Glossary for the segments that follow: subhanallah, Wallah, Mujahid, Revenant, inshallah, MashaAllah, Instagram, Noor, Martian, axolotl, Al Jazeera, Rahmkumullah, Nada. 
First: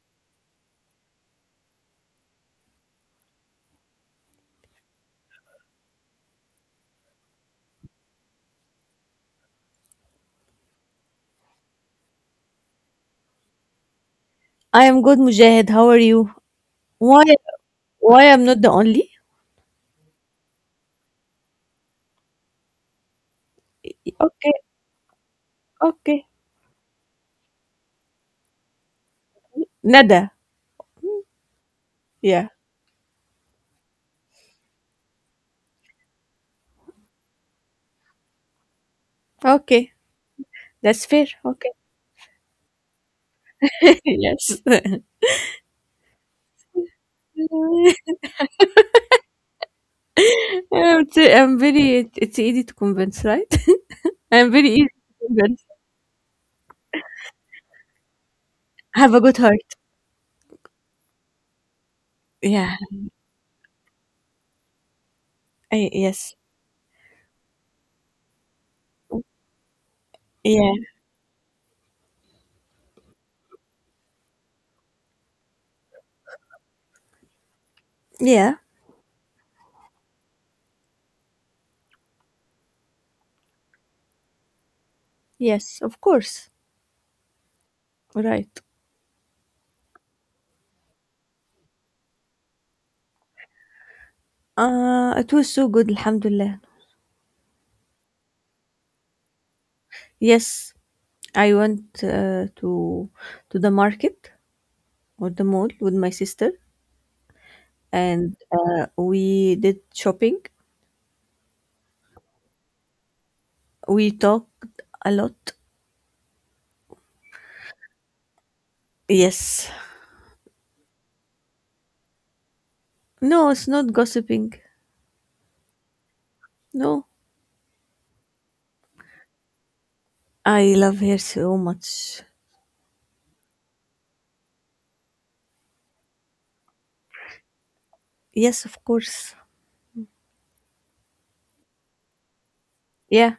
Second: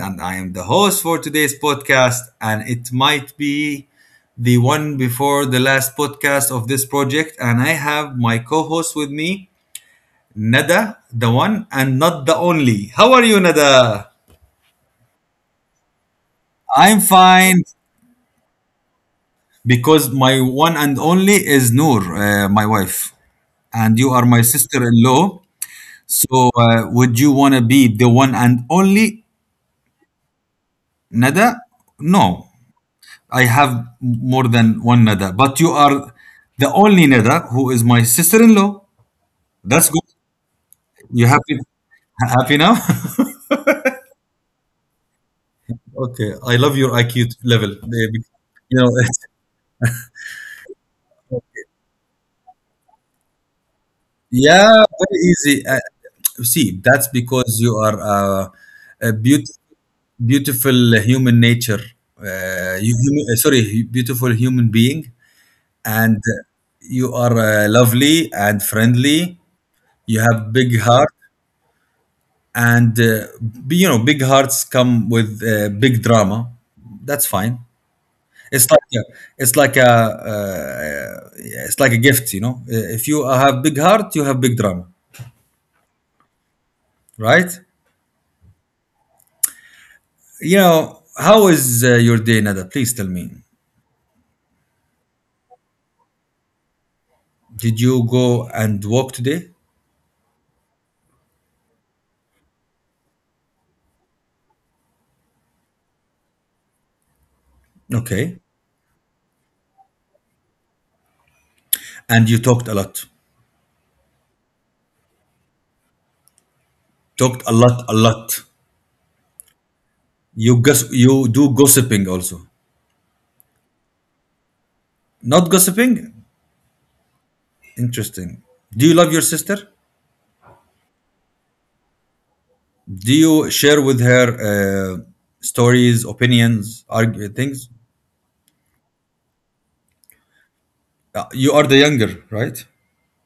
and I am the host for today's podcast. And it might be the one before the last podcast of this project. And I have my co host with me, Nada, the one and not the only. How are you, Nada? I am good, Mujahid. How are you? I'm Why fine. why I'm not the only? Because my one and only is Noor, my wife, and you are Okay, my sister in law. okay. So, would you want to be the one and only Nada. Nada? No. Yeah. I have more than one nether, but you are the only nether who is my sister-in-law. Okay. That's good. That's fair. You happy? Okay. Happy now? yes. Okay, I love your IQ level, baby. You know, I'm very it's easy to convince, right? I'm very easy yeah, to very convince. easy. See, that's because you are Have a a good heart. beautiful, beautiful human nature. Yeah. You, sorry, beautiful human being, I, and yes. You are lovely and friendly. You have Yeah. big heart. And you know big hearts come with big drama. That's fine. Yeah. it's like a, it's like a yeah, it's like a gift, you know. If you have big heart you have big drama, Yes, of course. right? Right. You know how is your day, Nada? Please tell me. It was so good, alhamdulillah. Did you go and walk today? Yes, I went to the market or the mall with my sister and Okay. We did shopping. And you talked a lot. We talked a lot. Talked a lot a lot. Yes. You guess you do gossiping also? No, it's not gossiping. Not gossiping. No. Interesting. Do you love your sister? I love her so much. Do you share with her uh, stories, opinions, argue, things? Yes, of course. You are the younger, right? Yeah.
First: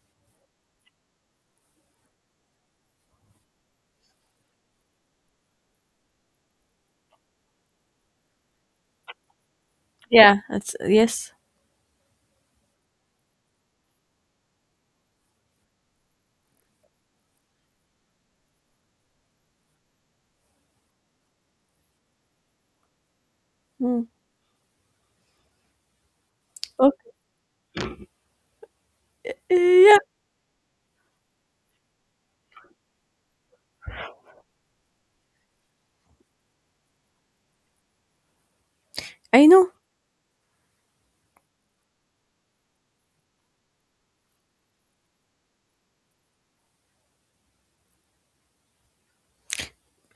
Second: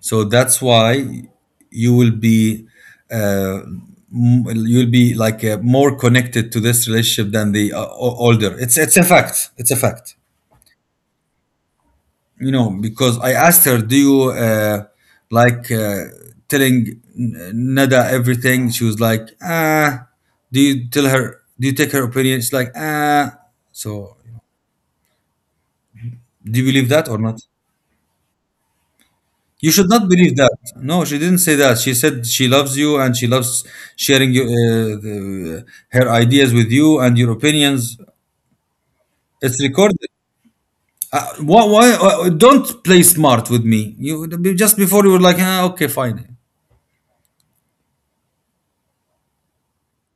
So that's why you will be uh, you'll be like more connected to this relationship than the older. It's a fact. It's a fact. Yeah. That's yes. You know, because I asked her, "Do you like telling Nada everything?" She was like, "Ah." Do you tell her? Do you take her opinion? She's like, "Ah." Mm. So do you believe Okay. that or not? You should Yeah. not believe that. No, she didn't say that. She said she loves you and she loves sharing you, her ideas with you and your opinions. I It's know. recorded. Don't play smart with me. You, just before, you were like, ah, okay, fine.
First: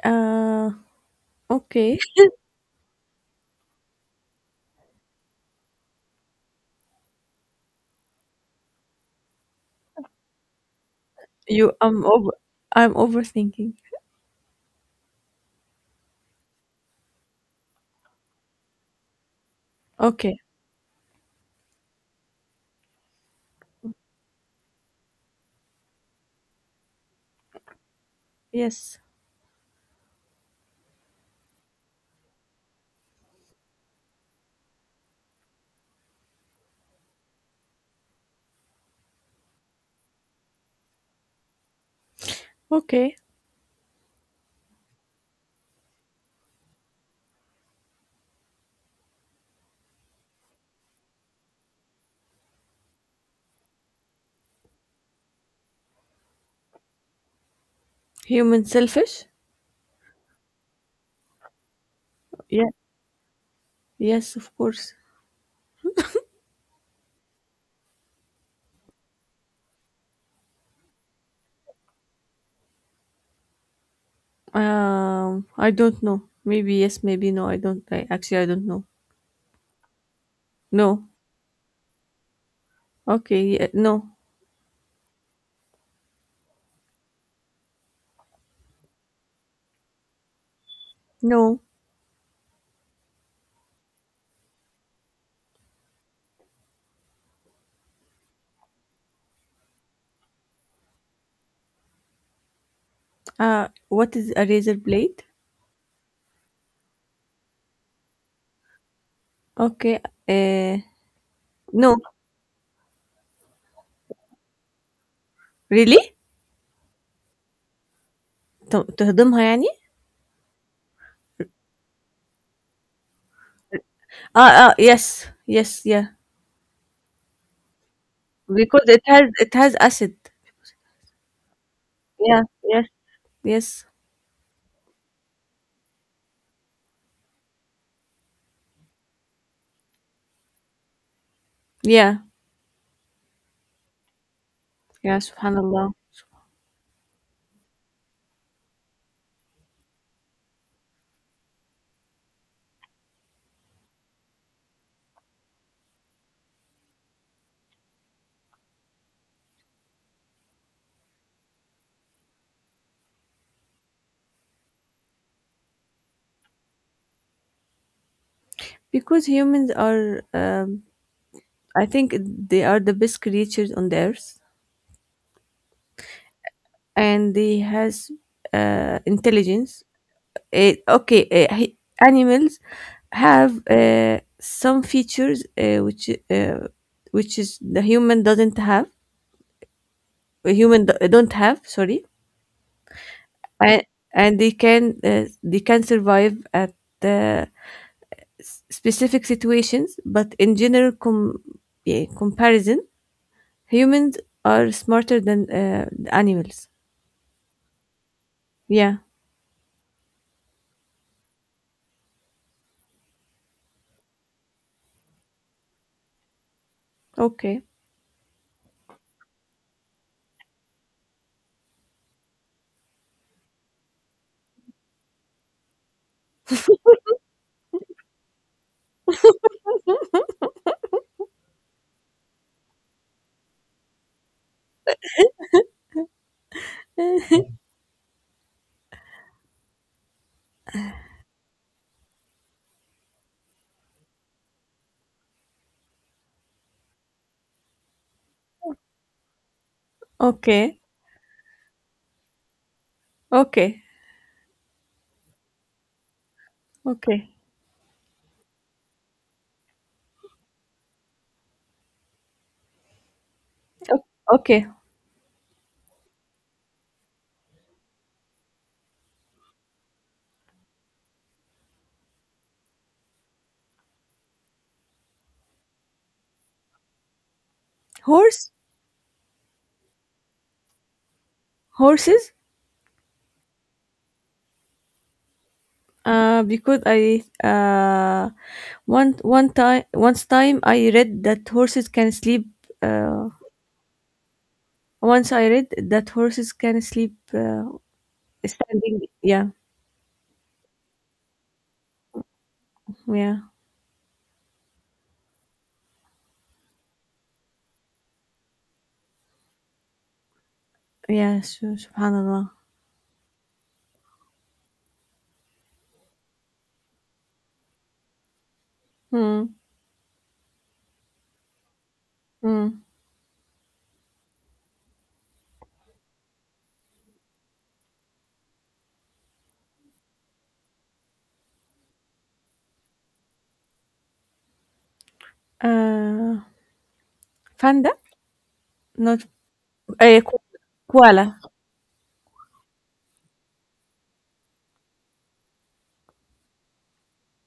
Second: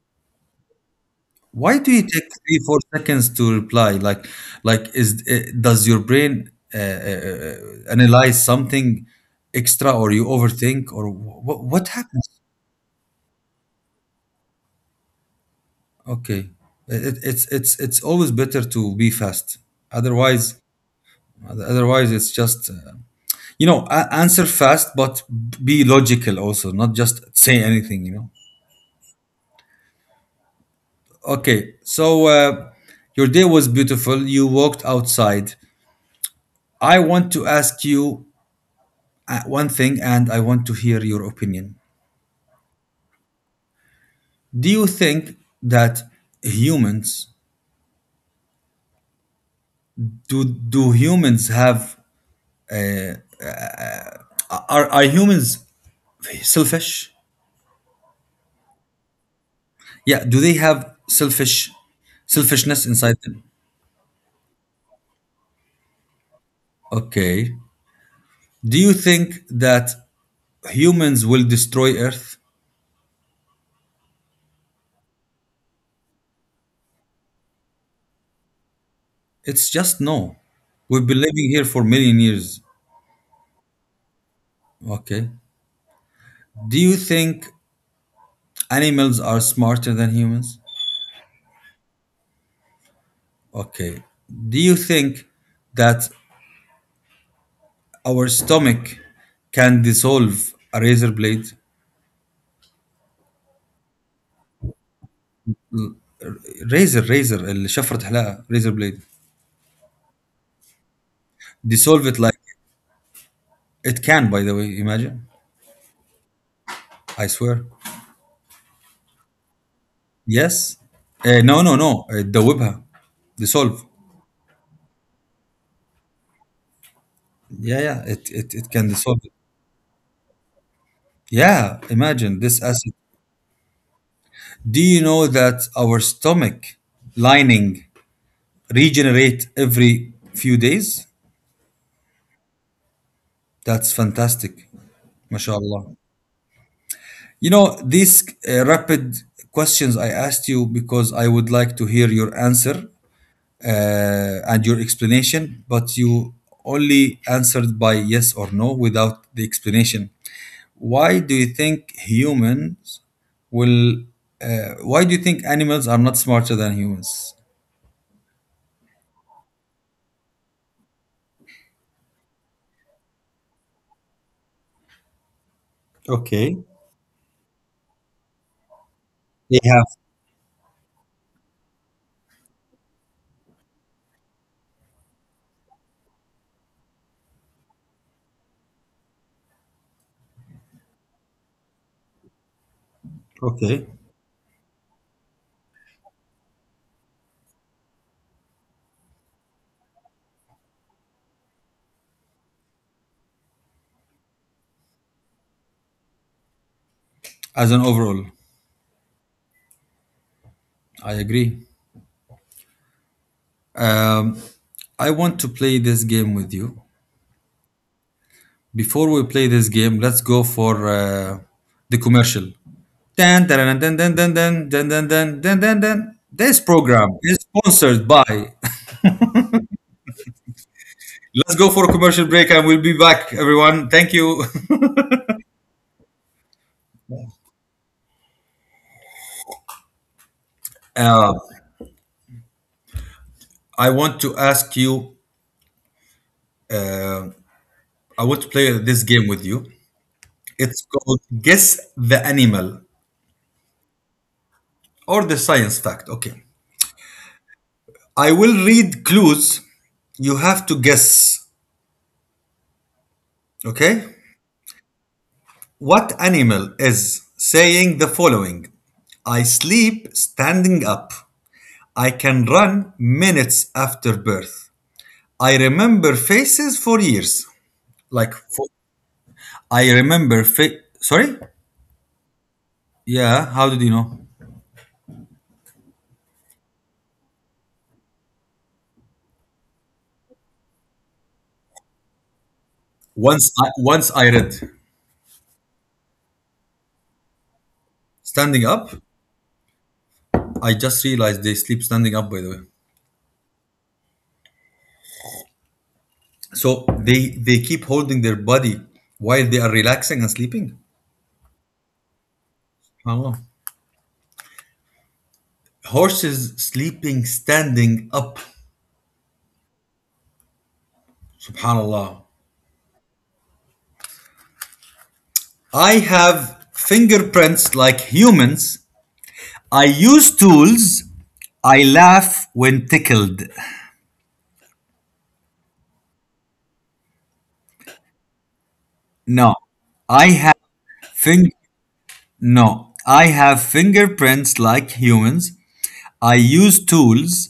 Uh, Why do okay. you take three, 4 seconds to reply? Like is does your brain analyze something extra, or you overthink, or You, what I'm happens? over, I'm overthinking. Okay, it, it's always better to be fast. Okay. Otherwise, otherwise it's just you know, answer fast, but be logical also, not just say anything. You know. Yes. Okay, so your day was beautiful. You walked outside. I want to ask you one thing, and I want to hear your opinion. Okay. Do you think that humans do do humans have are humans selfish? Human selfish? Yeah, do they have Yeah. selfishness inside them? Yes, of course. Okay. Do you think that humans will destroy Earth? I don't know. Maybe yes, maybe no. I actually I don't know. It's just no. We've No. been living here for million years. Okay. Yeah, no. Okay. Do you think animals are smarter than humans? No. Okay. Do you think that our stomach can dissolve a razor blade? What is a razor blade? Razor, razor, اللي شفرة حلاقة, razor blade. Okay. Uh, no. Dissolve it like it can, by the way, imagine. Really? I swear. ت- تهضمها يعني؟ Yes. No, no. No, تدوبها. Dissolve. اه اه yes, yes, yeah, Yeah, yeah. It because can it dissolve. has it has acid. Yeah. Imagine Yeah, this yes, acid. yes, Do you know that our stomach lining regenerate every few days? yeah, That's fantastic. yeah. Subhanallah. MashaAllah. You know, these rapid questions I asked you because I would like to hear your answer uh, and your explanation, but you only answered by yes or no without the explanation. Why do you think humans will? Why do you think animals are not smarter than humans? Because humans are I think they are the best creatures on the earth, Okay. and they has They intelligence. have. Okay, animals have some features which is the human doesn't have. A don't have. Sorry, and, Okay. They can survive at uh, specific situations, but in general yeah, comparison, humans are smarter than the animals. As an overall, Yeah. I agree. Um, I want to play this game with you. Okay. Before we play this game, let's go for the commercial. Dun, dun, dun, dun, dun, dun, dun, dun, dun, dun, dun, dun. This program is sponsored by. Let's go for a commercial break and we'll be back, everyone. Thank you. Uh, I want to ask you, uh, I want to play this game with you. Okay. It's called Guess the Animal Okay. or the Science Fact. Okay. Okay. I will read clues. You have to guess. Okay. O- Okay. What animal is saying the following? I sleep standing up. I can run minutes after birth. I remember faces for years. Like, Horse. for, I remember sorry? Horses. Yeah. How did you know? Because I one one time once time I read that horses can sleep. Uh, Once I read. once I read that horses can sleep Standing up. standing. Yeah, I just realized they sleep standing up, by the way. yeah, So they keep holding their body while they are relaxing and sleeping. yeah. Subhanallah. Subhanallah. Horses sleeping standing up. Hmm. Subhanallah. Hmm. I have fingerprints like humans. I use tools. I laugh when tickled. Uh, panda? Not No, uh, I have koala. fing no, I have fingerprints like humans. I use tools.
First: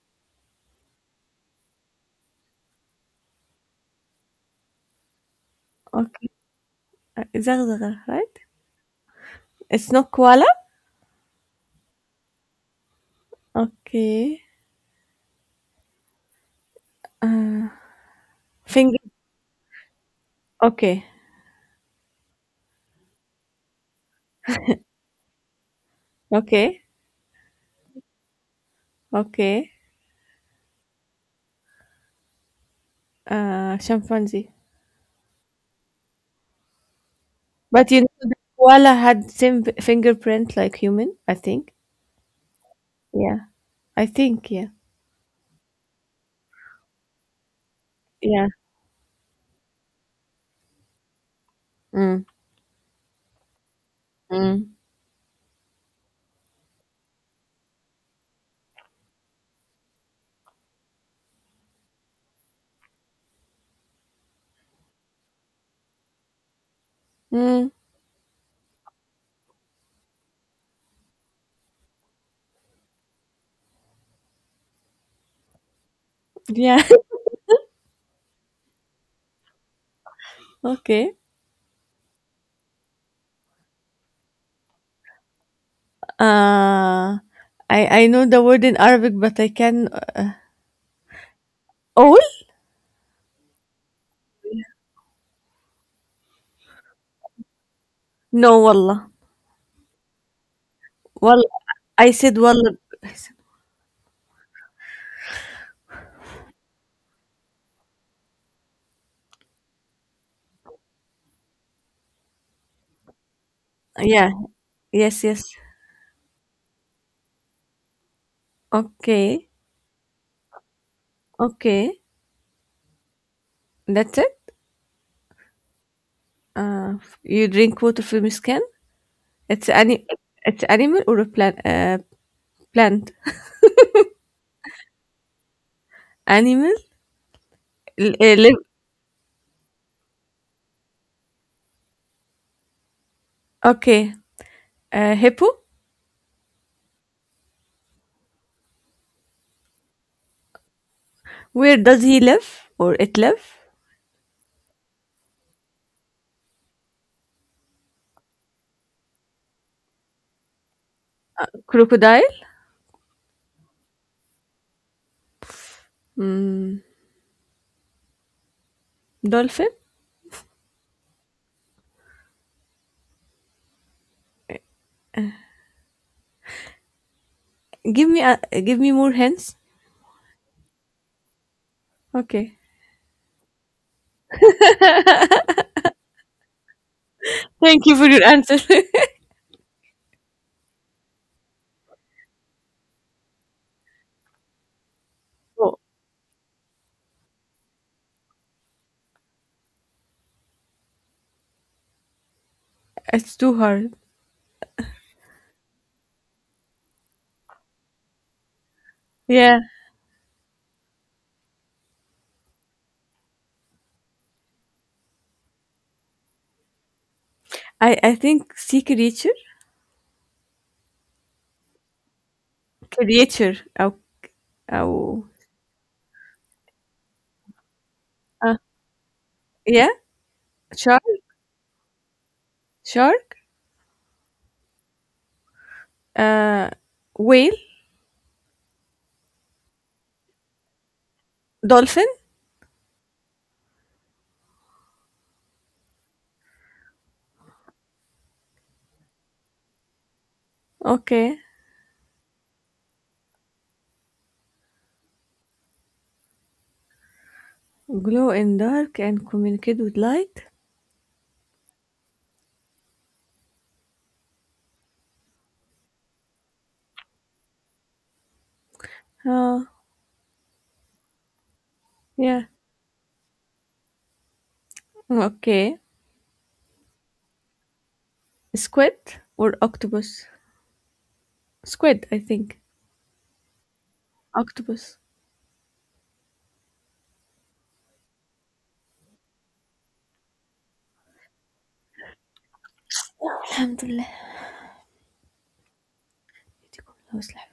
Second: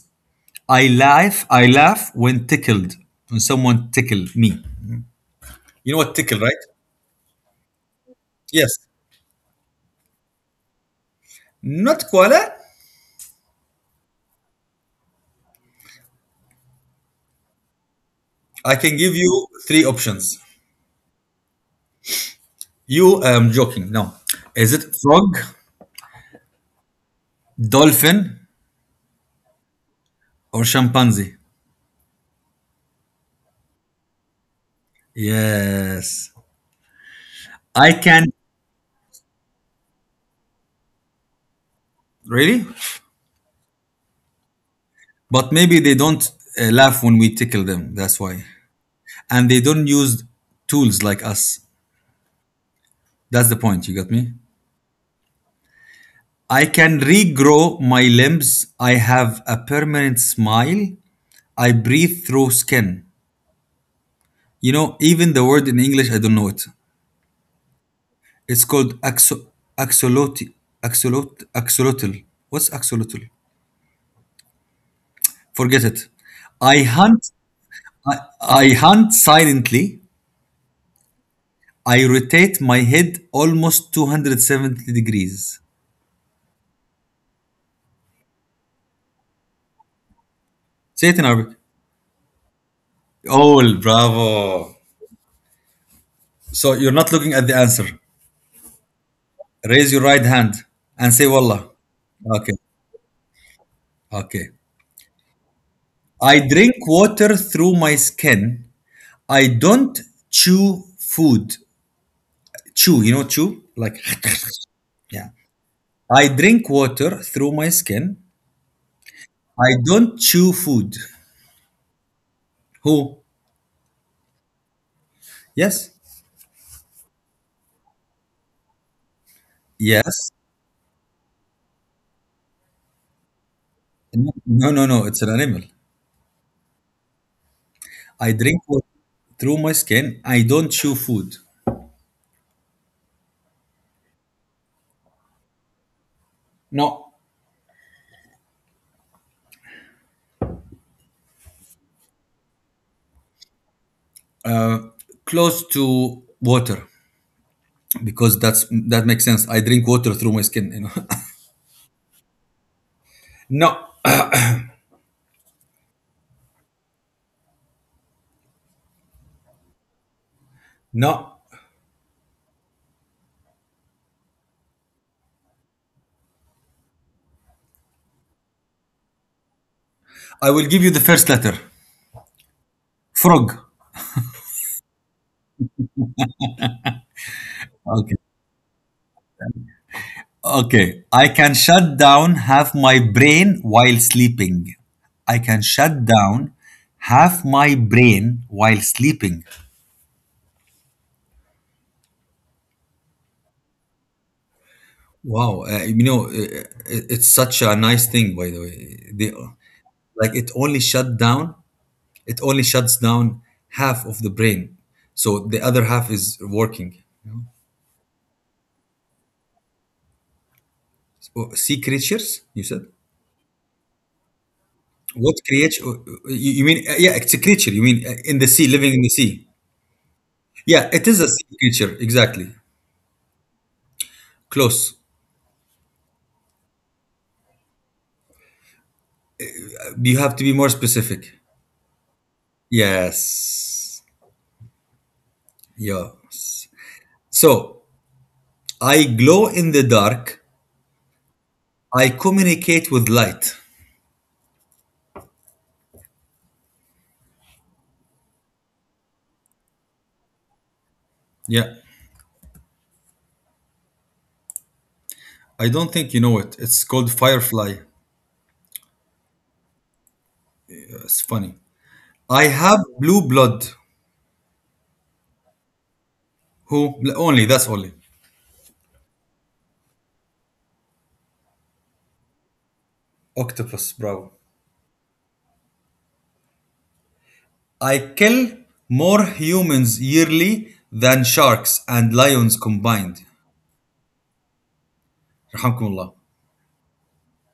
I laugh. I laugh when tickled. When someone tickle me. You know what Okay. tickle, right? Zagzaga, right? Yes. It's not koala. Not koala. Okay. Uh, I finger. can give you three options. Okay. You, I'm joking. No. Is it frog, Okay. dolphin, Okay. or chimpanzee? Chimpanzee. Yes. But I you know, the can. koala had same fingerprint like human, I think. Really? Yeah. I think, yeah. But maybe they don't laugh when we tickle them. That's why. Yeah. And they don't use tools like us. Mm. That's the point. You got me? Mm. I can regrow my limbs. I have a permanent smile. I breathe through skin. You know, even the word in English, I don't know it. Mm. It's called axolotl. Axolotl. What's axolotl? Forget it. Yeah. I hunt. I hunt silently. okay. I rotate my head almost 270 degrees. Uh I know the word in Arabic, but I can Say it in Arabic. all? Oh, bravo. So you're not looking at the answer. No, wallah. Raise your right hand and say Well, Wallah. I said Okay. wallah. Okay. I drink water through my skin. I don't chew food. Chew, you know, chew? Like, Yeah. Yes, yeah. yes. I drink water through my skin. Okay. I don't chew food. Okay. Who? That's it. Yes. Uh, you drink water from his can? It's any Yes. it's animal or a plant plant? No, no, no. No, it's an animal. Animal? I Uh, drink live. water through my skin. I don't chew food. Okay. Hippo. No, Where does he live or it live? close to water, because that makes sense. I drink water through my skin. You know. Crocodile. no, Mm, dolphin. no. Give me a, give me more hints. I will give you the first letter. Okay. Frog. Thank you for Okay. your answer. Okay, I can shut down half my brain while sleeping. I can Oh, shut down half my brain while sleeping. it's too hard. Wow, you know, it's such a nice thing, by the way. They, Yeah. like it only shuts down half of the brain, so the other half is working. You know. I think sea creature. So, sea creatures, you said? Creature. Oh. Oh. What creature? You mean? Yeah, it's a creature. You mean in the Uh, sea, living in the sea? yeah. Yeah, Shark. it is a sea creature, exactly. Shark. Close. Uh, whale. You have to be more specific. Dolphin. Yes. Yes. So I glow in the dark. Okay. I communicate with light. Glow in dark and communicate with light. Yeah. I don't think you know it. It's called Firefly. Uh, It's funny. yeah. I have blue blood. Okay. Who? Only. That's only. Squid or octopus? Squid, I think. Octopus. Bravo. Octopus. I kill more humans yearly than sharks and lions combined. Alhamdulillah. لله Rahmkumullah. يديكم الله ويصلح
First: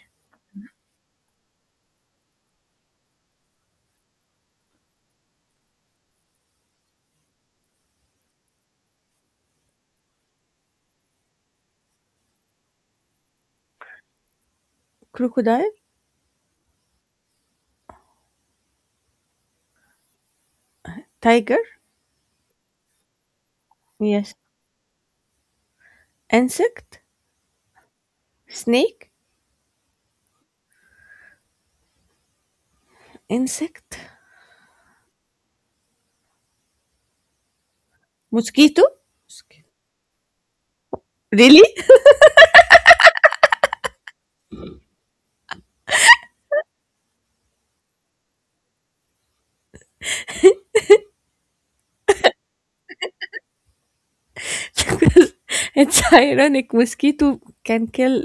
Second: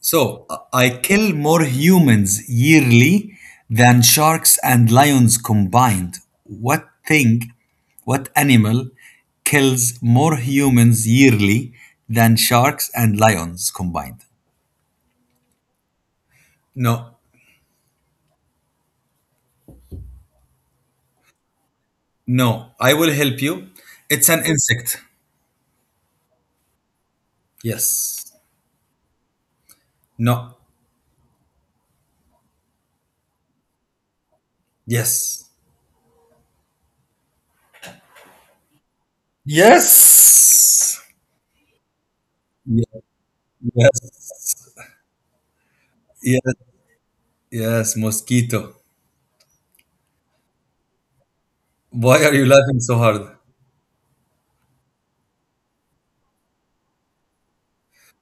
So I kill more humans yearly than sharks and lions combined. What thing, what animal kills more humans yearly than sharks and lions combined? Crocodile, No, tiger, no, I will help you. It's yes. an insect. Insect, Yes. snake, No. insect, Yes. mosquito. Mosquito. Yes. Really? Ye- Yes. Yes. Yes. Mosquito. Why are you laughing so hard? Because it's ironic. Mosquito can kill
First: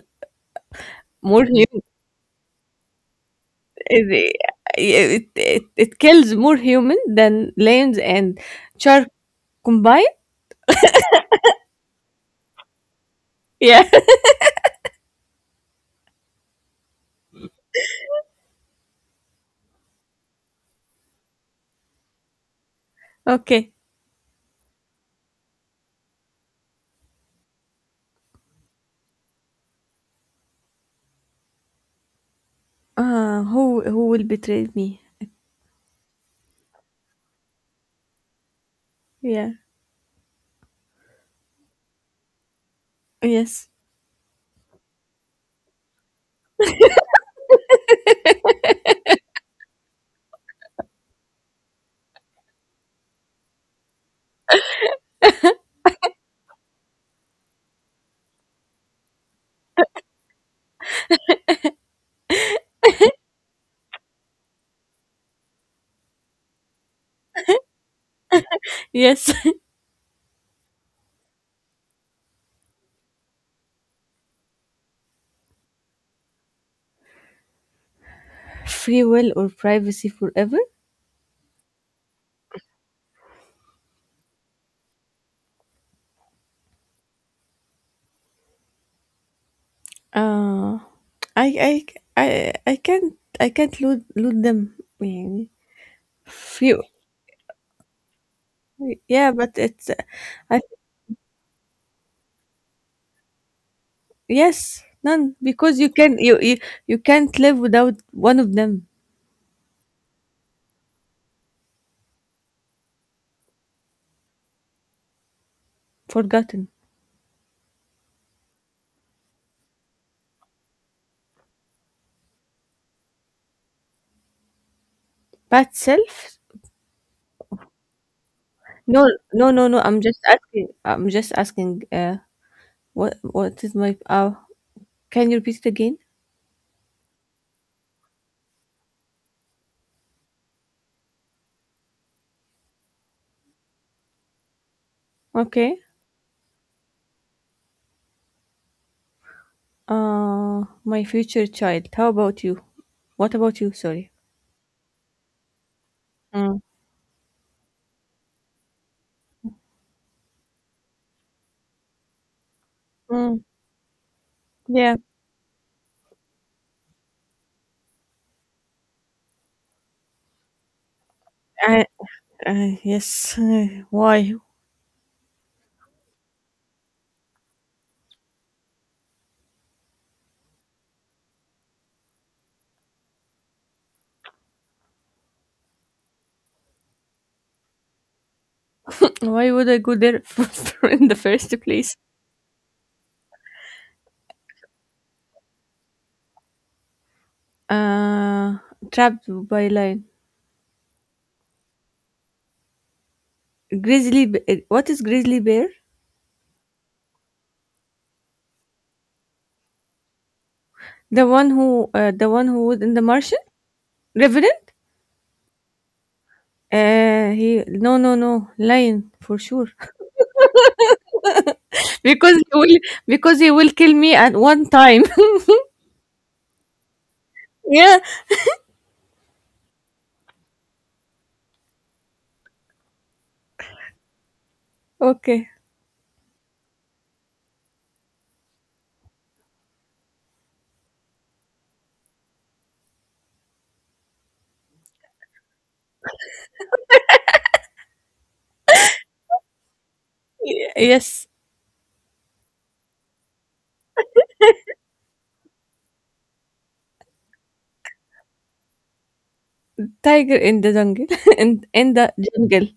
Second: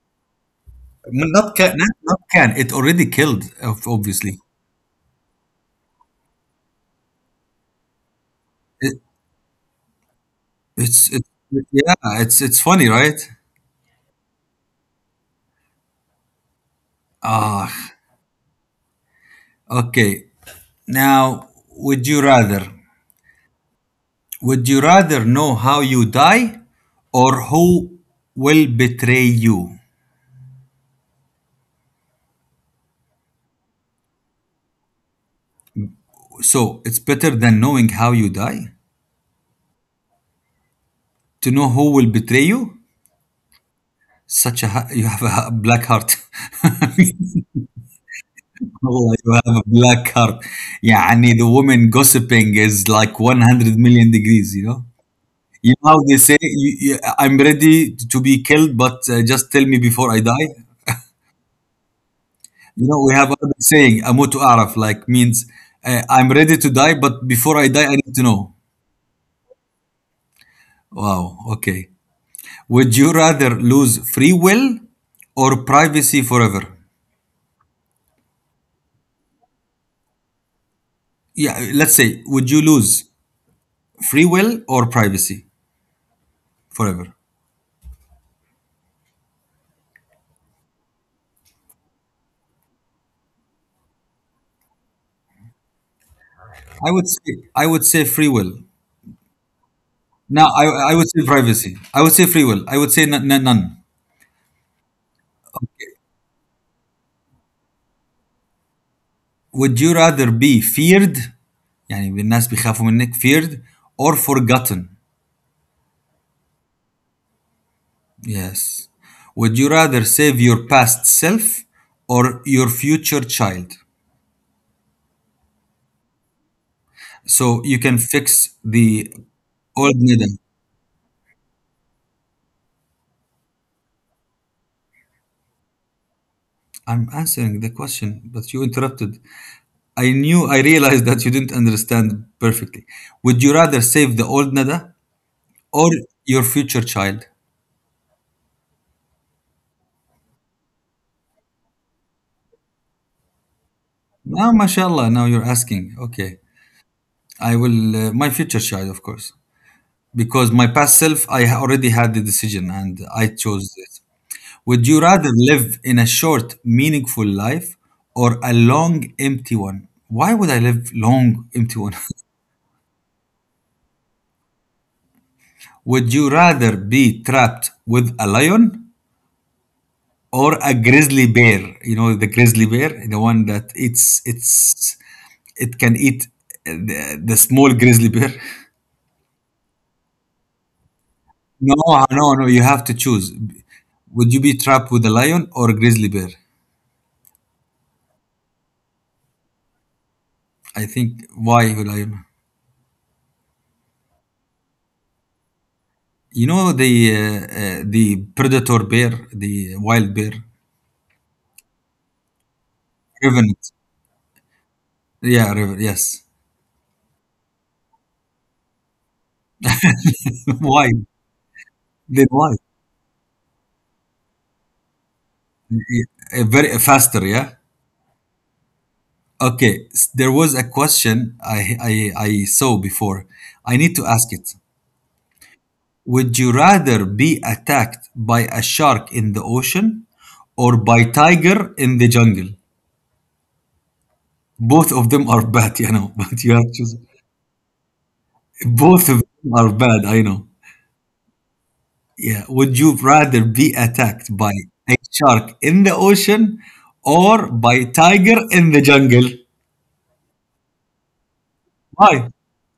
more Not can, human. not, not can. It already killed, obviously. It, it kills more human than lions and It, shark combined. it's it, yeah. It's funny, right? Yeah. Ah, okay. Now, would you rather? Okay. Would you rather know how you die, or who will betray you? Who will betray me? So it's better than knowing how you die Yeah. to know who will betray you. Yes. Such a you have a black heart. والله, you have a black heart. يعني the woman gossiping is like 100 million degrees, you know. You know how they say, you, I'm ready to be killed but just tell me before I die. You know, we have another saying, أموت أعرف, like means I'm ready to die but before I die I need to know. Yes. Wow, okay. Would you rather lose free will or privacy forever? Free will or privacy forever? Yeah, let's say, would you lose free will or privacy forever? Uh, I I I, I can't, loot loot them. يعني. Free, I would say free will. yeah, but it's No, I, I would say privacy. I would say free will. I would say none. yes, none because you, you, you can't live without one of them. Would you rather be feared, يعني الناس بيخافوا منك, feared or forgotten? Forgotten. Yes. Would you rather save your past self or your future child? Bad self? So you can fix No, the no, no, no. old Nida. I'm just asking. What is my? Can you repeat it again? I'm answering the question, but you interrupted. I knew, I realized that you didn't understand perfectly. Would you rather save the old Nida Okay. or your future child? My future child. How about you? What about you? Sorry. Now, mashallah, now you're asking. Okay. Mm. I will, my future child, of course, because my past self, I already had the decision and I Mm. chose this. Would Yeah. you rather live in a short, meaningful life or a long, empty one? Why would I live long, empty I, one? Yes. Why? would you rather be trapped with a lion or a grizzly bear? You know, the grizzly bear, the one that eats, it can eat the small grizzly bear. Why would I go there for in the first No, place? No, no. You have to choose. Would you be trapped with a lion or a grizzly bear? Uh, trapped by lion. I think why a lion? Grizzly. Bear. What is grizzly bear? You know uh, the predator bear, the wild bear, The one who. The one who was in the Martian. revenant. Revenant. Yeah, revenant. Yes. He. No, no, no. Lion for sure. why? Then because he why? will. Because he will kill me at one time. Very faster. Yeah. yeah. Okay. There was a question I saw before. I need to ask it. Okay. Would you rather be attacked by a shark in the ocean or by tiger in the jungle? Both of them are bad, but you have to. Both of them are bad, I know. Yes. Yeah. Would you rather be attacked by a shark in the ocean or by tiger in the jungle? Tiger in the jungle in the Why? jungle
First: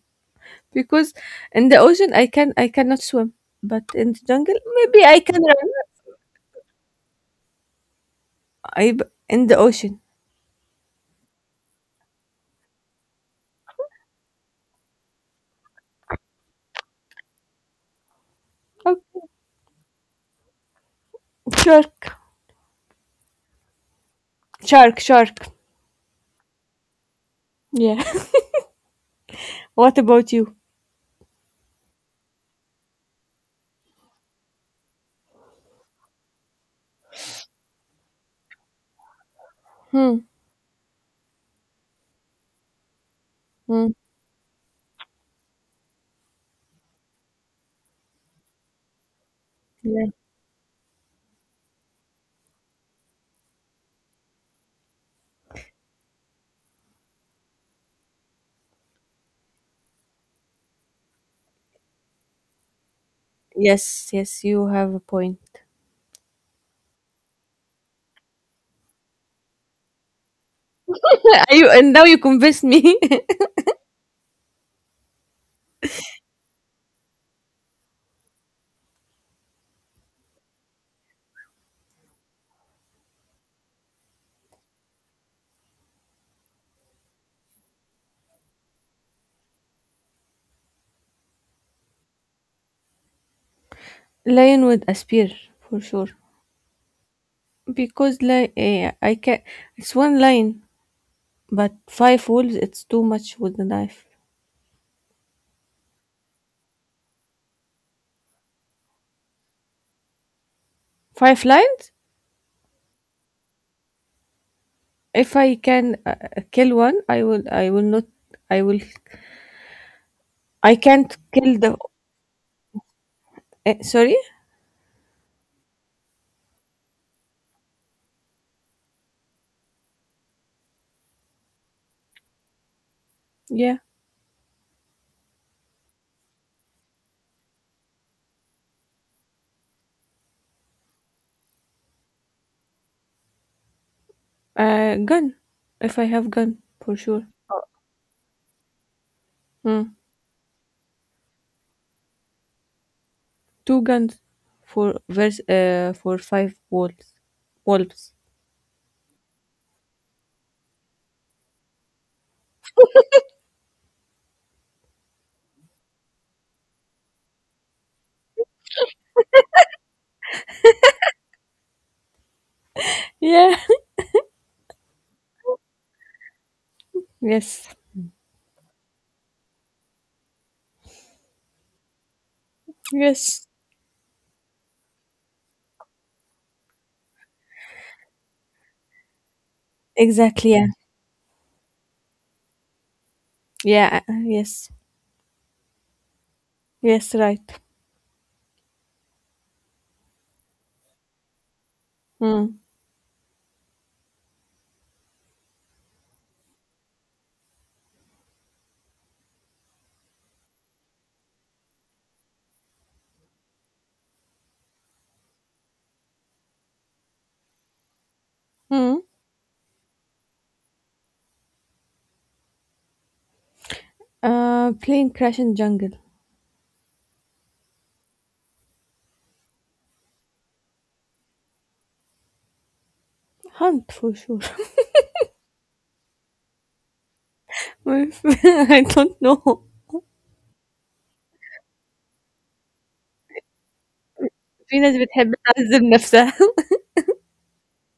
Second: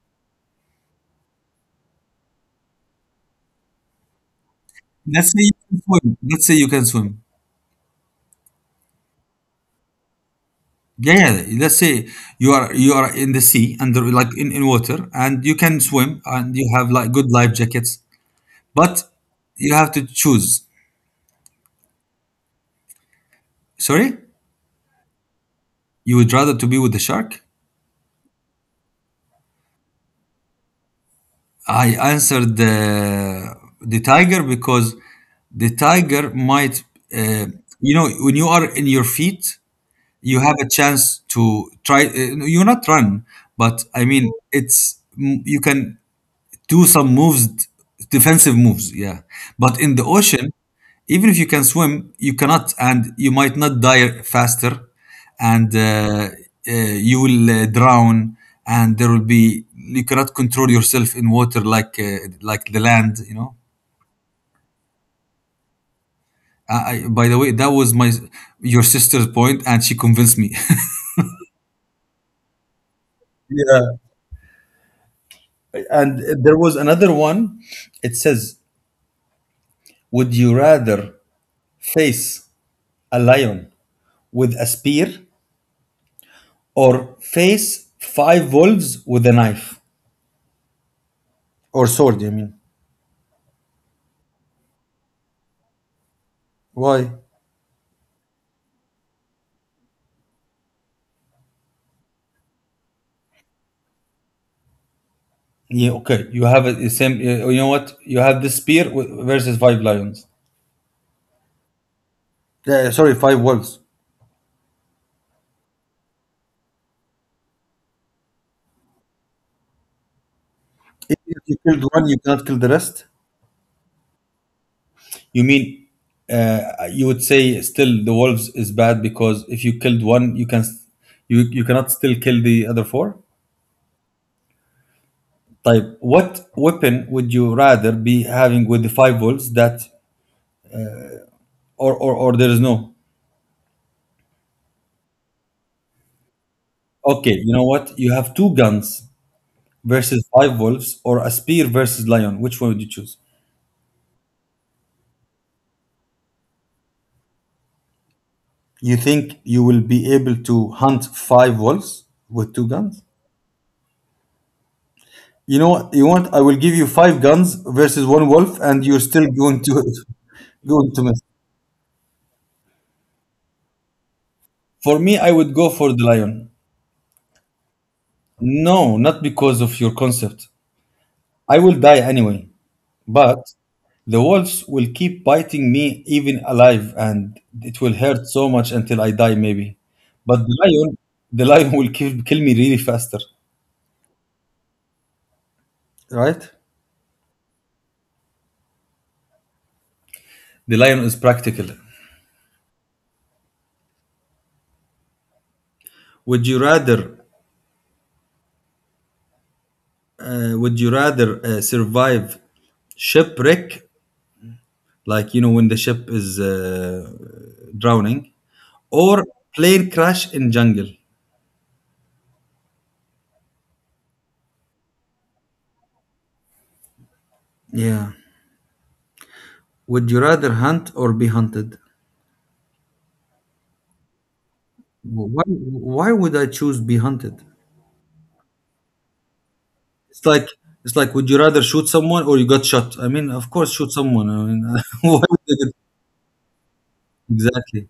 because in the ocean I cannot swim, but in the jungle maybe I Let's can say you run. can swim. Let's say you can swim. I In the ocean. Yeah, yeah. Let's say you are in the sea and like in water and you can swim and you have like good life jackets. But Okay. you have to choose. Shark, Sorry? Shark. You would rather to be with the shark? Yeah. what about you? I answered the tiger because the tiger might, uh, when you are in your feet, Hmm. you have a chance to try. You not run, but Hmm. I mean, it's you can do some moves, defensive moves. Yeah, but in the Yeah. ocean, even if you can swim, you cannot, and you might not die faster, and you will drown, and there will be you cannot control yourself in water like the land. You know. Yes. Yes. You have a point. I, by the way, that was my your sister's point, and she convinced me. you, and now you convinced me. Yeah. And there was another one. It says, would you rather face a lion with a spear or face five wolves with a knife. Or sword, you mean? Lion with a spear for sure Why? because like I can. It's one lion, but five wolves. It's too much with the knife. Yeah, okay. You have the same. You know what? You have the spear versus five lions. Five lions? Sorry, five wolves. If I can, kill one, I will not I will I If can't you kill the killed one, you cannot kill the rest. Sorry? You mean you would say still the wolves is bad because if you killed one, you cannot still kill the other four. Yeah. Type what weapon would you rather be having with the five wolves that or there is no Gun. If I have gun, for sure. Okay, you know what? You have two guns Hmm. versus five wolves or a spear versus lion. Which one would you choose? Two guns for five wolves. Wolves. You think you will be able to hunt five wolves with two guns? You know what? You want? I will give you five guns versus one wolf, and you're still going to going to miss. Yeah. For me, I would go for the lion. Yes. No, not because of your concept. I will die anyway. Yes. But the wolves will keep biting me even alive, and it will hurt so much until I die, maybe. But Exactly. the Yeah. lion, the lion will kill me really faster, Yeah. Yes. right? Yes. Right. The lion is practical. Hmm. Would you rather, would you rather survive shipwreck, like when the ship is drowning, Hmm. or plane crash in jungle? Plane crash in jungle. Yeah. Would you rather hunt or be hunted? Hunt for sure. Why would I choose be hunted? I don't know. It's like it's like, would you rather shoot someone or you got shot? I mean, of course, shoot someone. I mean, في ناس why بتحب would you تعذب نفسها exactly?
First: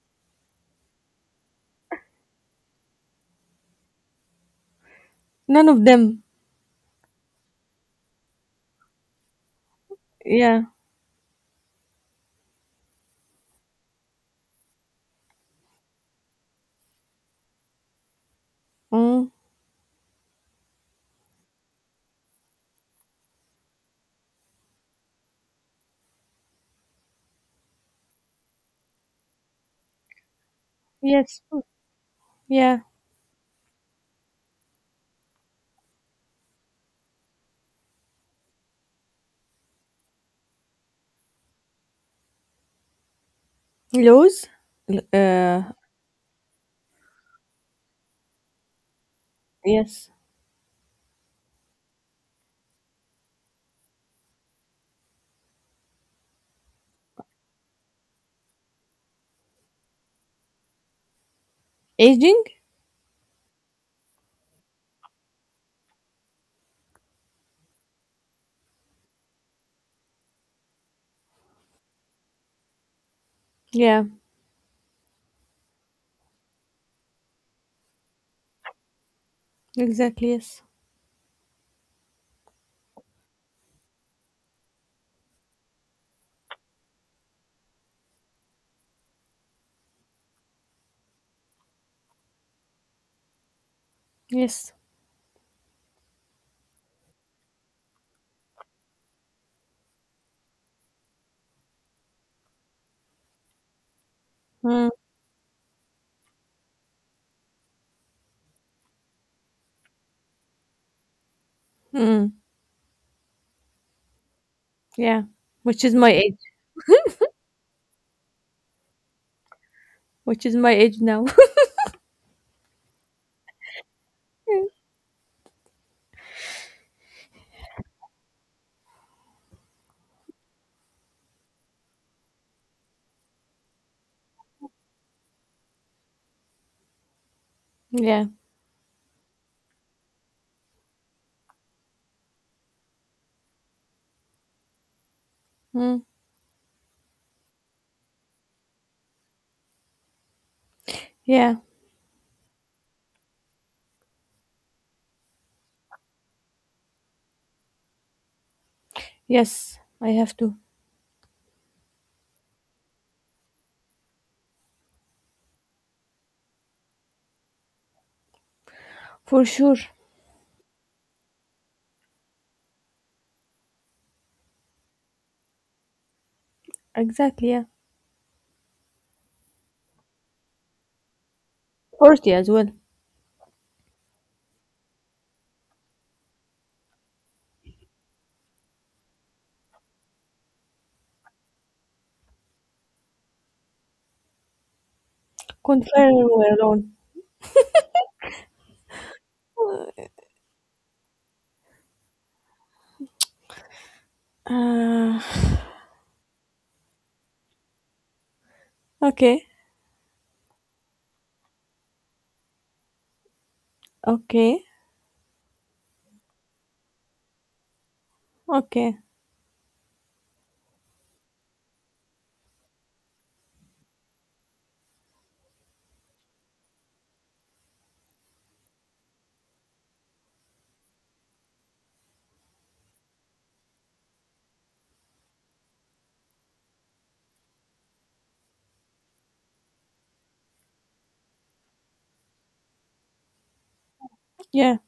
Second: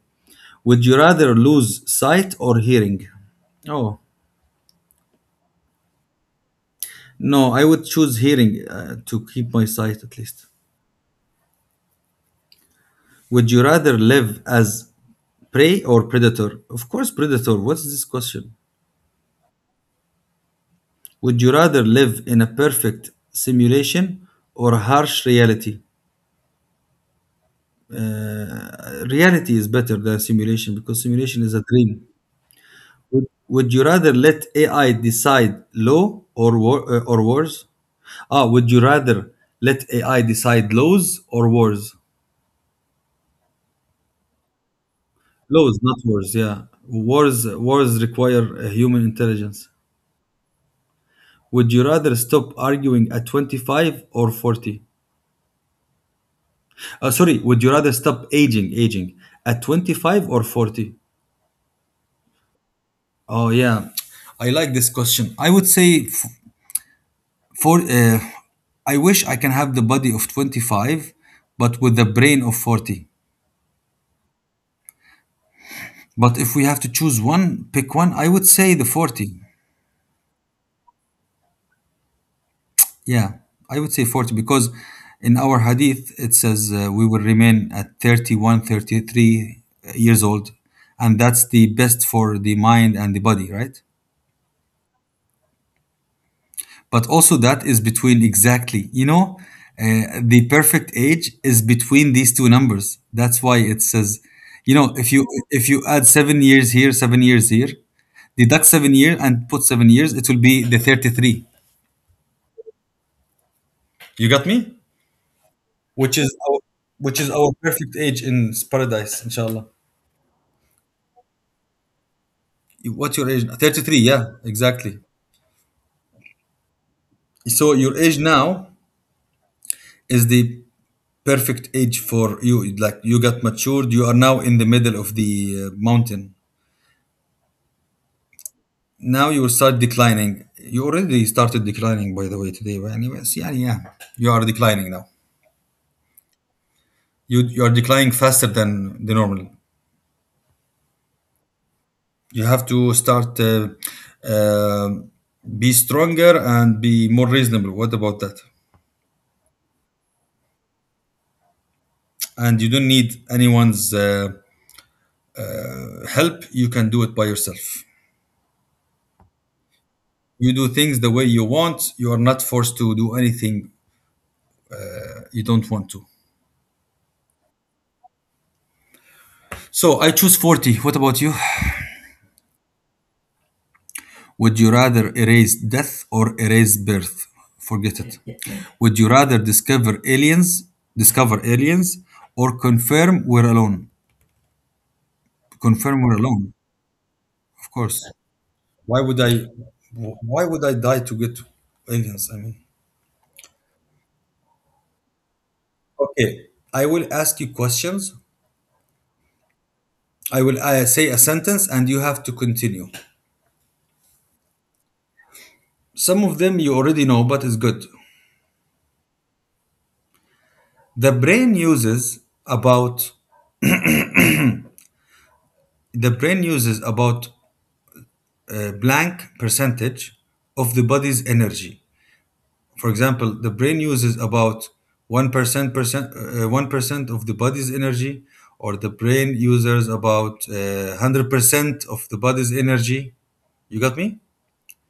Would you rather lose sight or hearing? Oh None of them. no, I would choose hearing to keep my sight at least. Yeah. Would you rather live as prey or predator? Of course, predator. What is this question? Mm. Would you rather live in a perfect simulation or a harsh reality? Reality is better than simulation because simulation Yes. is a Mm. dream. Yeah. Would you rather let AI decide law or war, or wars? Would you rather let AI decide laws or wars? Laws. L- Uh. Laws, not wars. Yeah, wars require human intelligence. Yes. Would you rather stop arguing at 25 or 40? Sorry, would you rather stop aging at 25 or 40? Aging. Oh yeah, I like this question. I would say for I wish I can have the body of 25, but with the brain of 40. Yeah. But if we have to choose one, pick one, I would say the 40. Exactly. Yes. Yeah, I would say 40 because in our hadith it says we will remain at 31, 33 years old, and that's the best for the mind and the body, right? Yes. But also that is between exactly, the perfect age is between these two numbers. That's why it says, Mm. If you add 7 years here, 7 years here, deduct 7 years and put 7 years, it will be the 33. Mm. You got me? Yeah. Which is Which my is age. our, which is our perfect age in paradise, inshallah. Which is my age now. What's your age? 33. Yeah, exactly. So your age now is the perfect age for you. Like you got matured, you are now in the middle of the mountain. yeah. Now you will start declining. You already started declining, by the way, today. But anyways, yeah, yeah, you are declining now. Mm. You are declining faster than the normal. Yeah. You have to start uh, be stronger and be more reasonable. What about that? Yes. I have to. And you don't need anyone's help. You can do it by yourself. For sure. You do things the way you want. You are not forced to do anything you don't want to. Exactly. Yeah. So I choose 40. What about you? Forty as well. Would you rather erase death or erase birth? Forget it. Would you rather discover aliens, or confirm we're alone? Confirm Confirm we're alone, we're alone. of course. Why would I? Why would I die to get aliens? I mean, Uh, okay. I will ask you questions. okay. I will say a sentence, and you have to continue. Okay. Some of them you already know, but it's good. Okay. The brain uses about the brain uses about blank percentage of the body's energy. For example, the brain uses about 1% 1% of the body's energy, or the brain uses about 100% of the body's energy. You got me? Yeah.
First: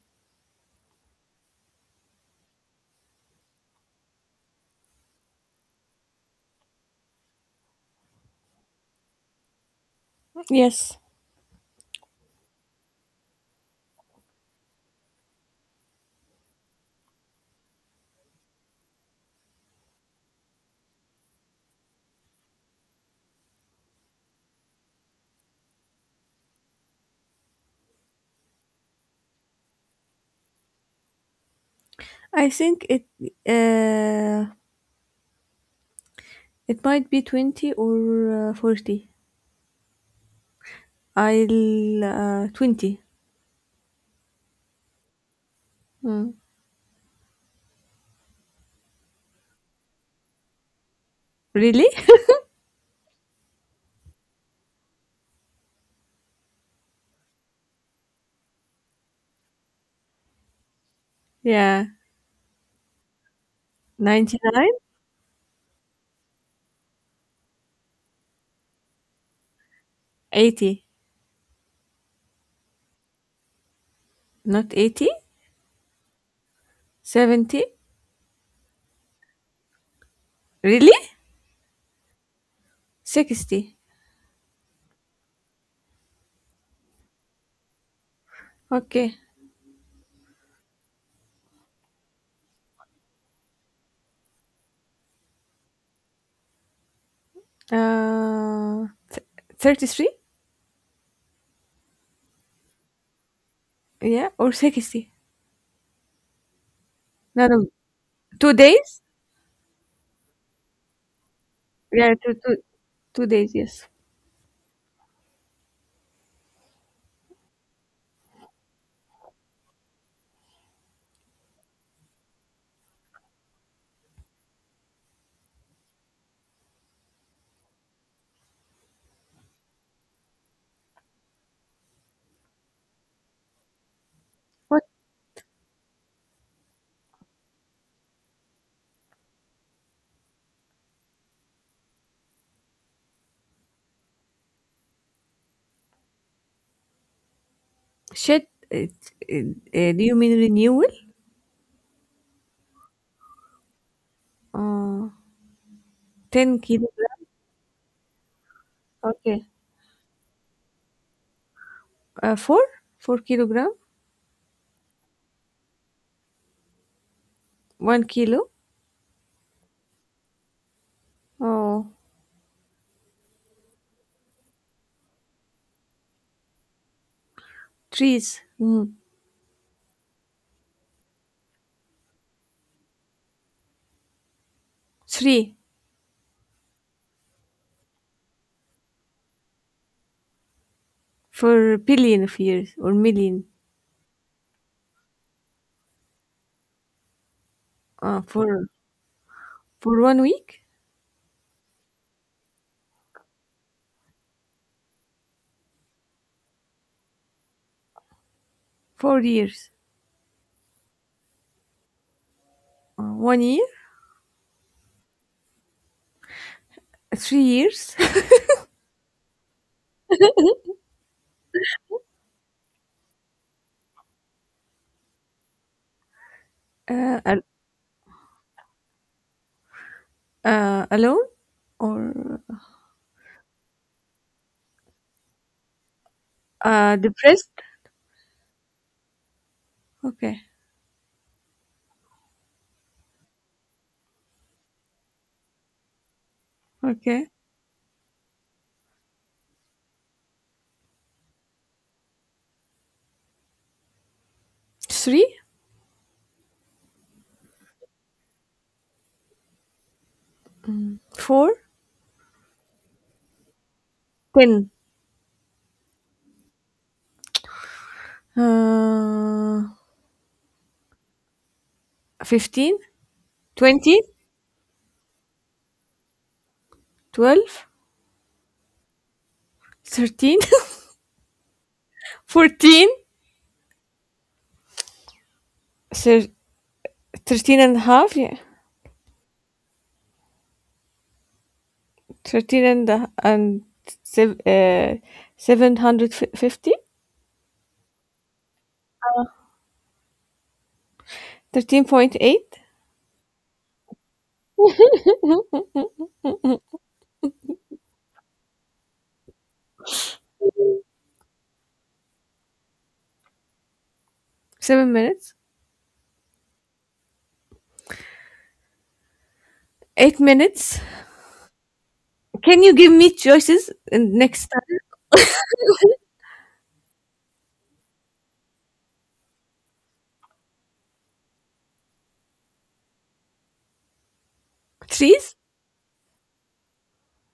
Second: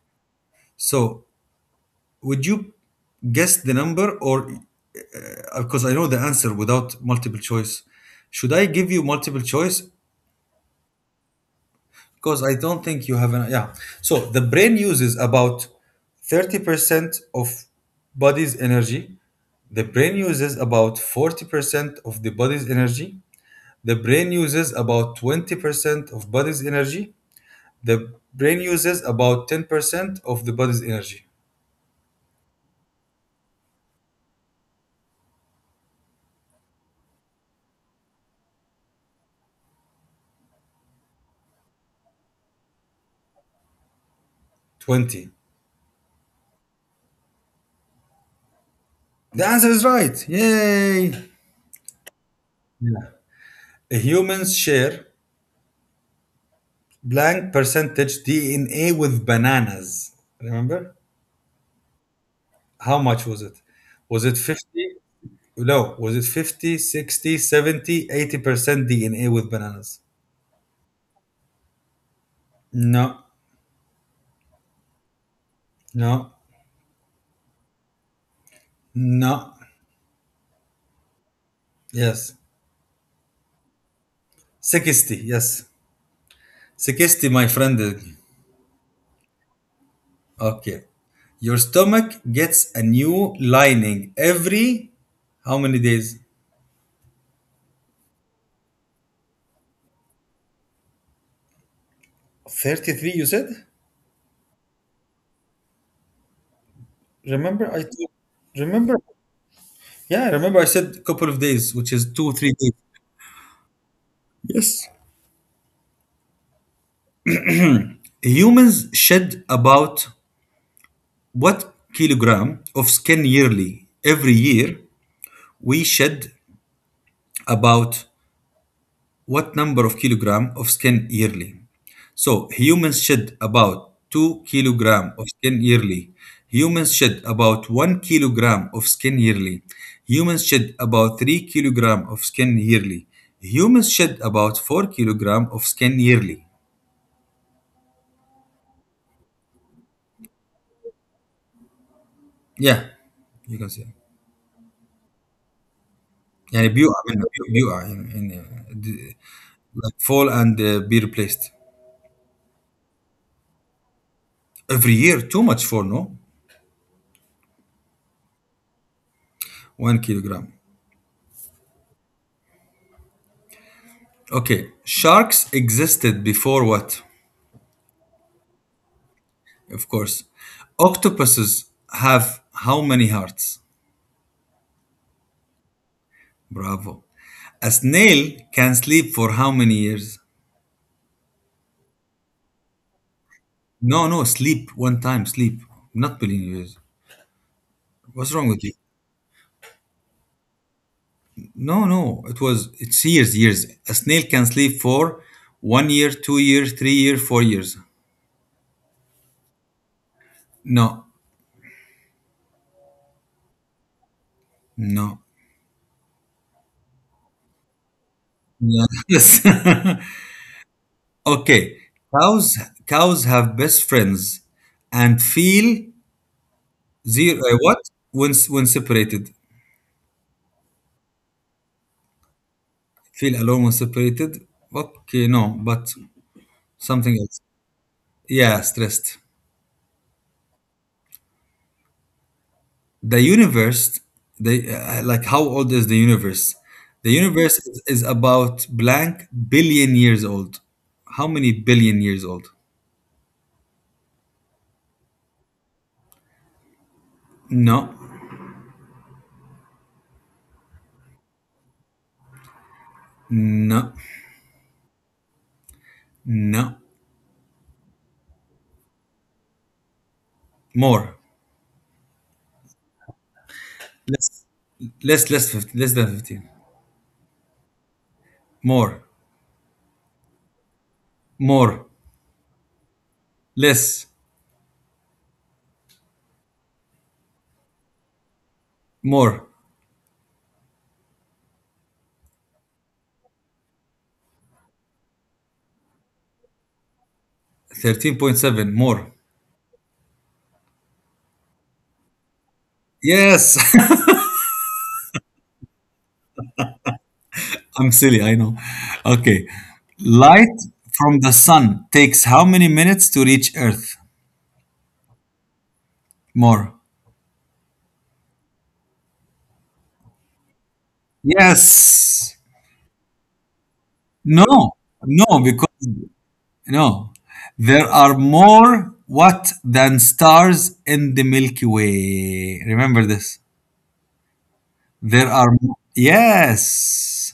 So, would you guess the number, or because I know the answer without multiple choice, should I give you multiple choice Yes. because I don't think you have an yeah. So the brain uses about 30% of body's energy. The brain uses about 40% of the body's energy. The brain uses about 20% of body's energy. The brain uses about 10% of the body's energy. I think it. Uh. It might be 20 or 40. I'll 20. 20. Mm. The answer is right. Yay! Really? Yeah. Humans share blank percentage DNA with bananas. Remember? Yeah. How much was it? Was it 99? 50? No, was it 50, 60, 70, 80% DNA with bananas? 80. No, Not 80? no, 70? no. Really? Yes. 60. 60, yes. 60, my friend. Okay. Okay. Your stomach gets a new lining every how many days? Uh, th- 33? 33, you said? Yeah, or 60. No, Remember, no. I told, Two remember, days? yeah, remember I said couple of days, which is Yeah, two, three days. 2 days, yes. Yes. Humans shed about what kilogram of skin yearly? Every year we shed about what number of kilogram of skin yearly? So humans shed about 2 What? kilogram of skin yearly. Humans shed about 1 kilogram of skin yearly. Humans shed about 3 kilogram of skin yearly. Humans shed about 4 kilogram of skin yearly. Shed? It, it, do you mean renewal? Yeah, you can say. Uh, 10 يعني بيقع kilogram? منه بيقع يعني, يعني Okay. like fall and be replaced. 4? 4 kilogram? Every year, too much for no? 1 kilo? 1 kilogram. Oh, Okay, sharks existed before what? trees. Mm. Of course. Octopuses have how many hearts? 3 Bravo. A snail can sleep for how many years? for billion of years or million. No, no, sleep one time, sleep. Not billion years. Uh, What's wrong with for you? for 1 week? No, no, it's years, years. A snail can sleep for 1 year, 2 years, 3 years, 4 years. 4 years. No, 1 year? no. 3 years? Yeah. Yes. Okay, cows cows have best friends and feel uh, zero al- what when separated alone? Or feel alone when separated. Okay, no, but something else. depressed? Yeah, stressed. Okay. The universe, they like how old is the universe? The Okay. universe is about blank billion years old. How many billion years old? 3? No, 4? no, 10? no. Uh, More. 15? 20? Less, less, less, 50, less than 15. 12? More, 13? more. 14? Less, Thir- 13. Yeah. more, 13 and sev- uh, seven hundred fifty. 13.7, more. Thirteen point eight. Yes, I'm silly, I know. Okay. Light from the sun takes how many minutes to reach Earth? Seven minutes. More. 8 minutes. Yes. Can you give me choices in next time? No, no, because no. There are more what than stars in the Milky Way. Remember this. There Trees. are, yes.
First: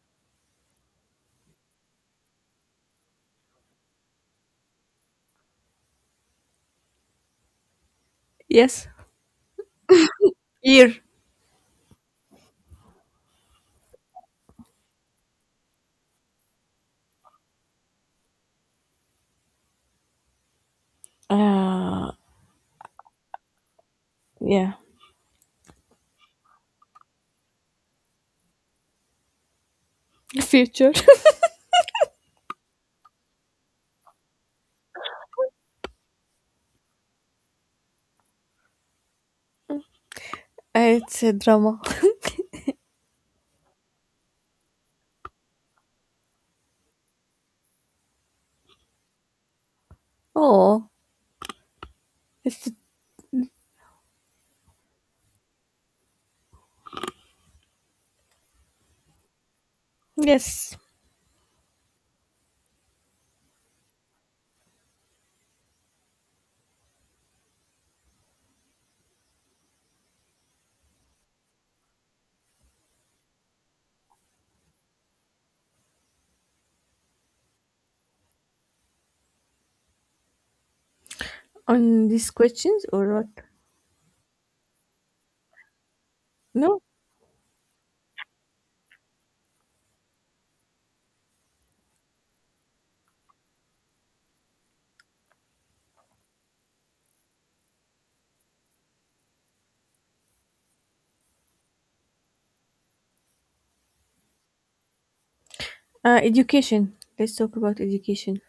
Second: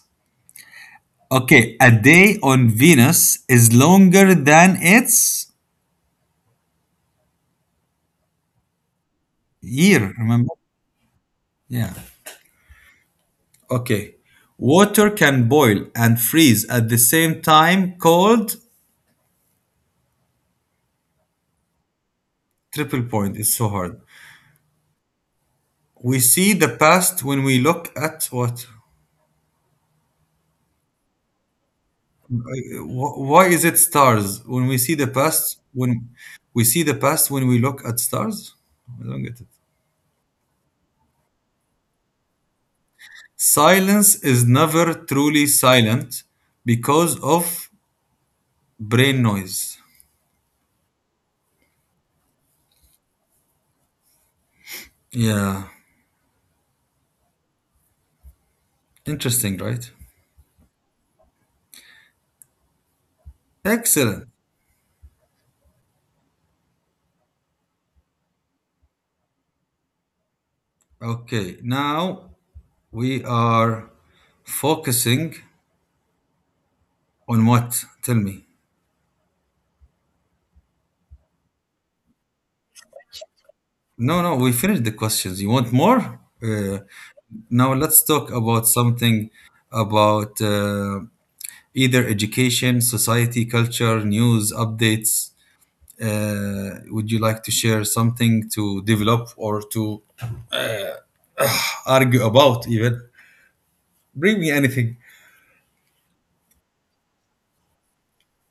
Okay, a day on Venus is longer than its Yes. year, remember? Year. Yeah. Okay. Water can boil and freeze at the same time called uh triple point. It's so hard. yeah. We see the past when we look at what? Future. Why is it stars? When we see the past, when we look at stars? I don't get it. it's a drama. Silence is never truly silent because of brain noise. Oh, it's Yeah. Interesting, right? yes Excellent. Okay. Now, we are focusing on what? Tell me. on these questions or what? No, no, we finished the questions. You want more? No. Now let's talk about something about either education, society, culture, news, updates. Would you like to share something to develop or to argue about? Even bring me anything. Uh, education, let's talk about education.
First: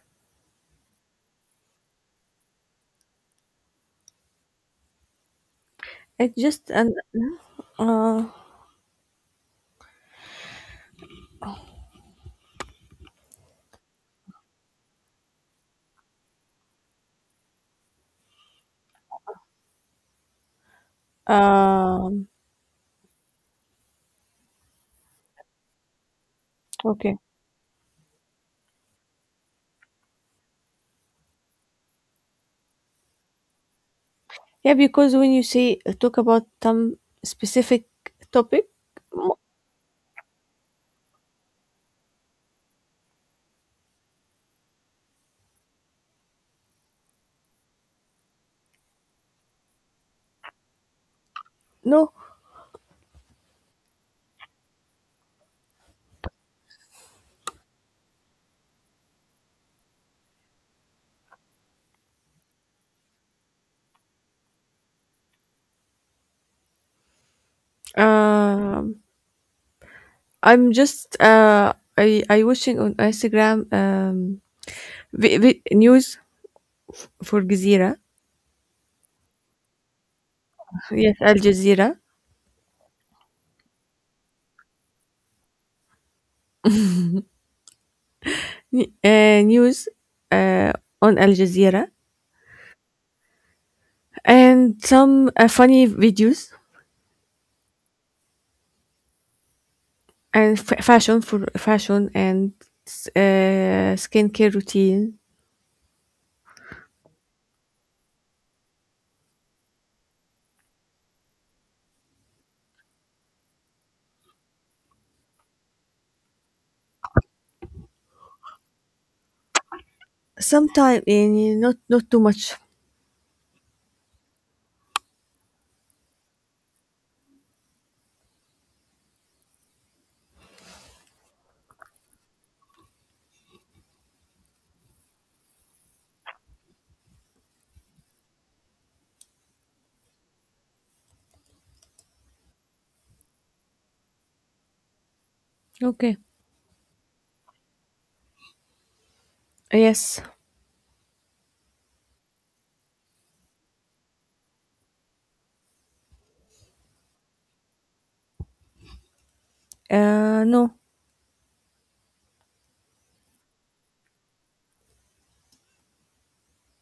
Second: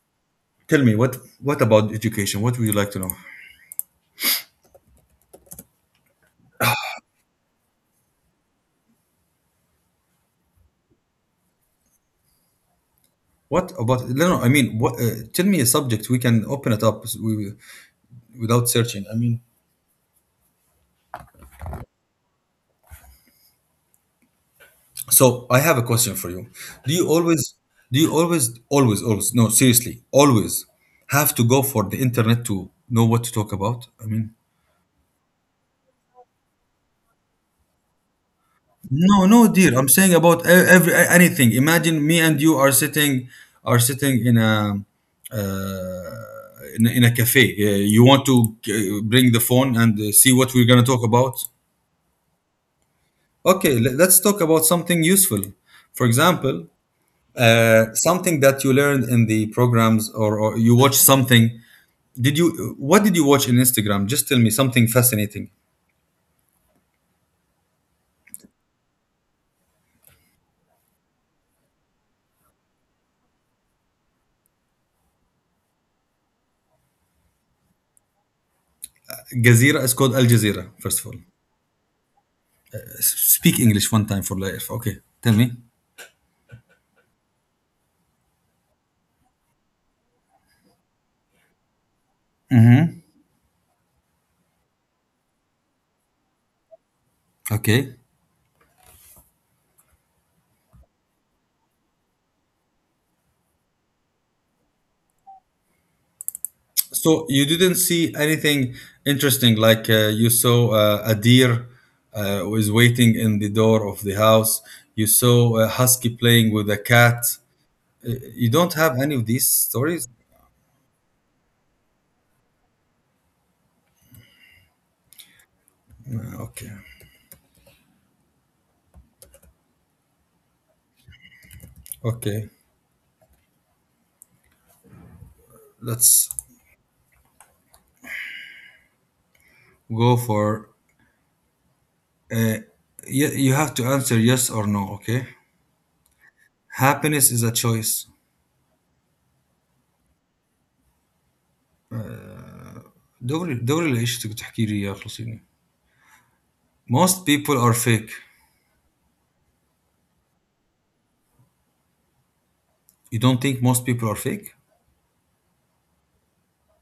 Tell me what about education? What would you like to know? It's just an no? What about no? No, I mean, what, tell me a subject. We can open it up. We without searching. I mean, Uh, um, so I have a question for you. Do you okay. always, do you always, always, always, no, seriously, always have to go for the internet to know what to talk about? I mean, Yeah, because when you say talk about some specific topic, no, mo- no, dear. I'm saying about every anything. Imagine me and you are sitting, Are sitting in a, uh, in, in a cafe. You want to bring the phone and see what we're gonna talk about. no, Okay, let's talk about something useful. For example, something that you learned in the programs or you watched something did you what did you watch in instagram, just tell me something fascinating. um, I watching on Instagram news for Jazeera. Jazeera is called Al Jazeera, first of all. Yes, Al Jazeera. Speak English one time for life. Okay, tell me. News uh, on Al Jazeera and some funny videos Okay. and fashion and skincare routine. So you didn't see anything interesting like you saw a deer was waiting in the door of the house. You saw a husky playing with a cat. You don't have any of these stories? Sometime in not not too much. Okay. Okay. That's go for you, you have to answer yes or no, okay? Okay. Happiness is a choice. Yes. دوري دوري العيش اللي بتحكي لي اياه خلصيني. Most people are fake. No, You don't think most people are fake?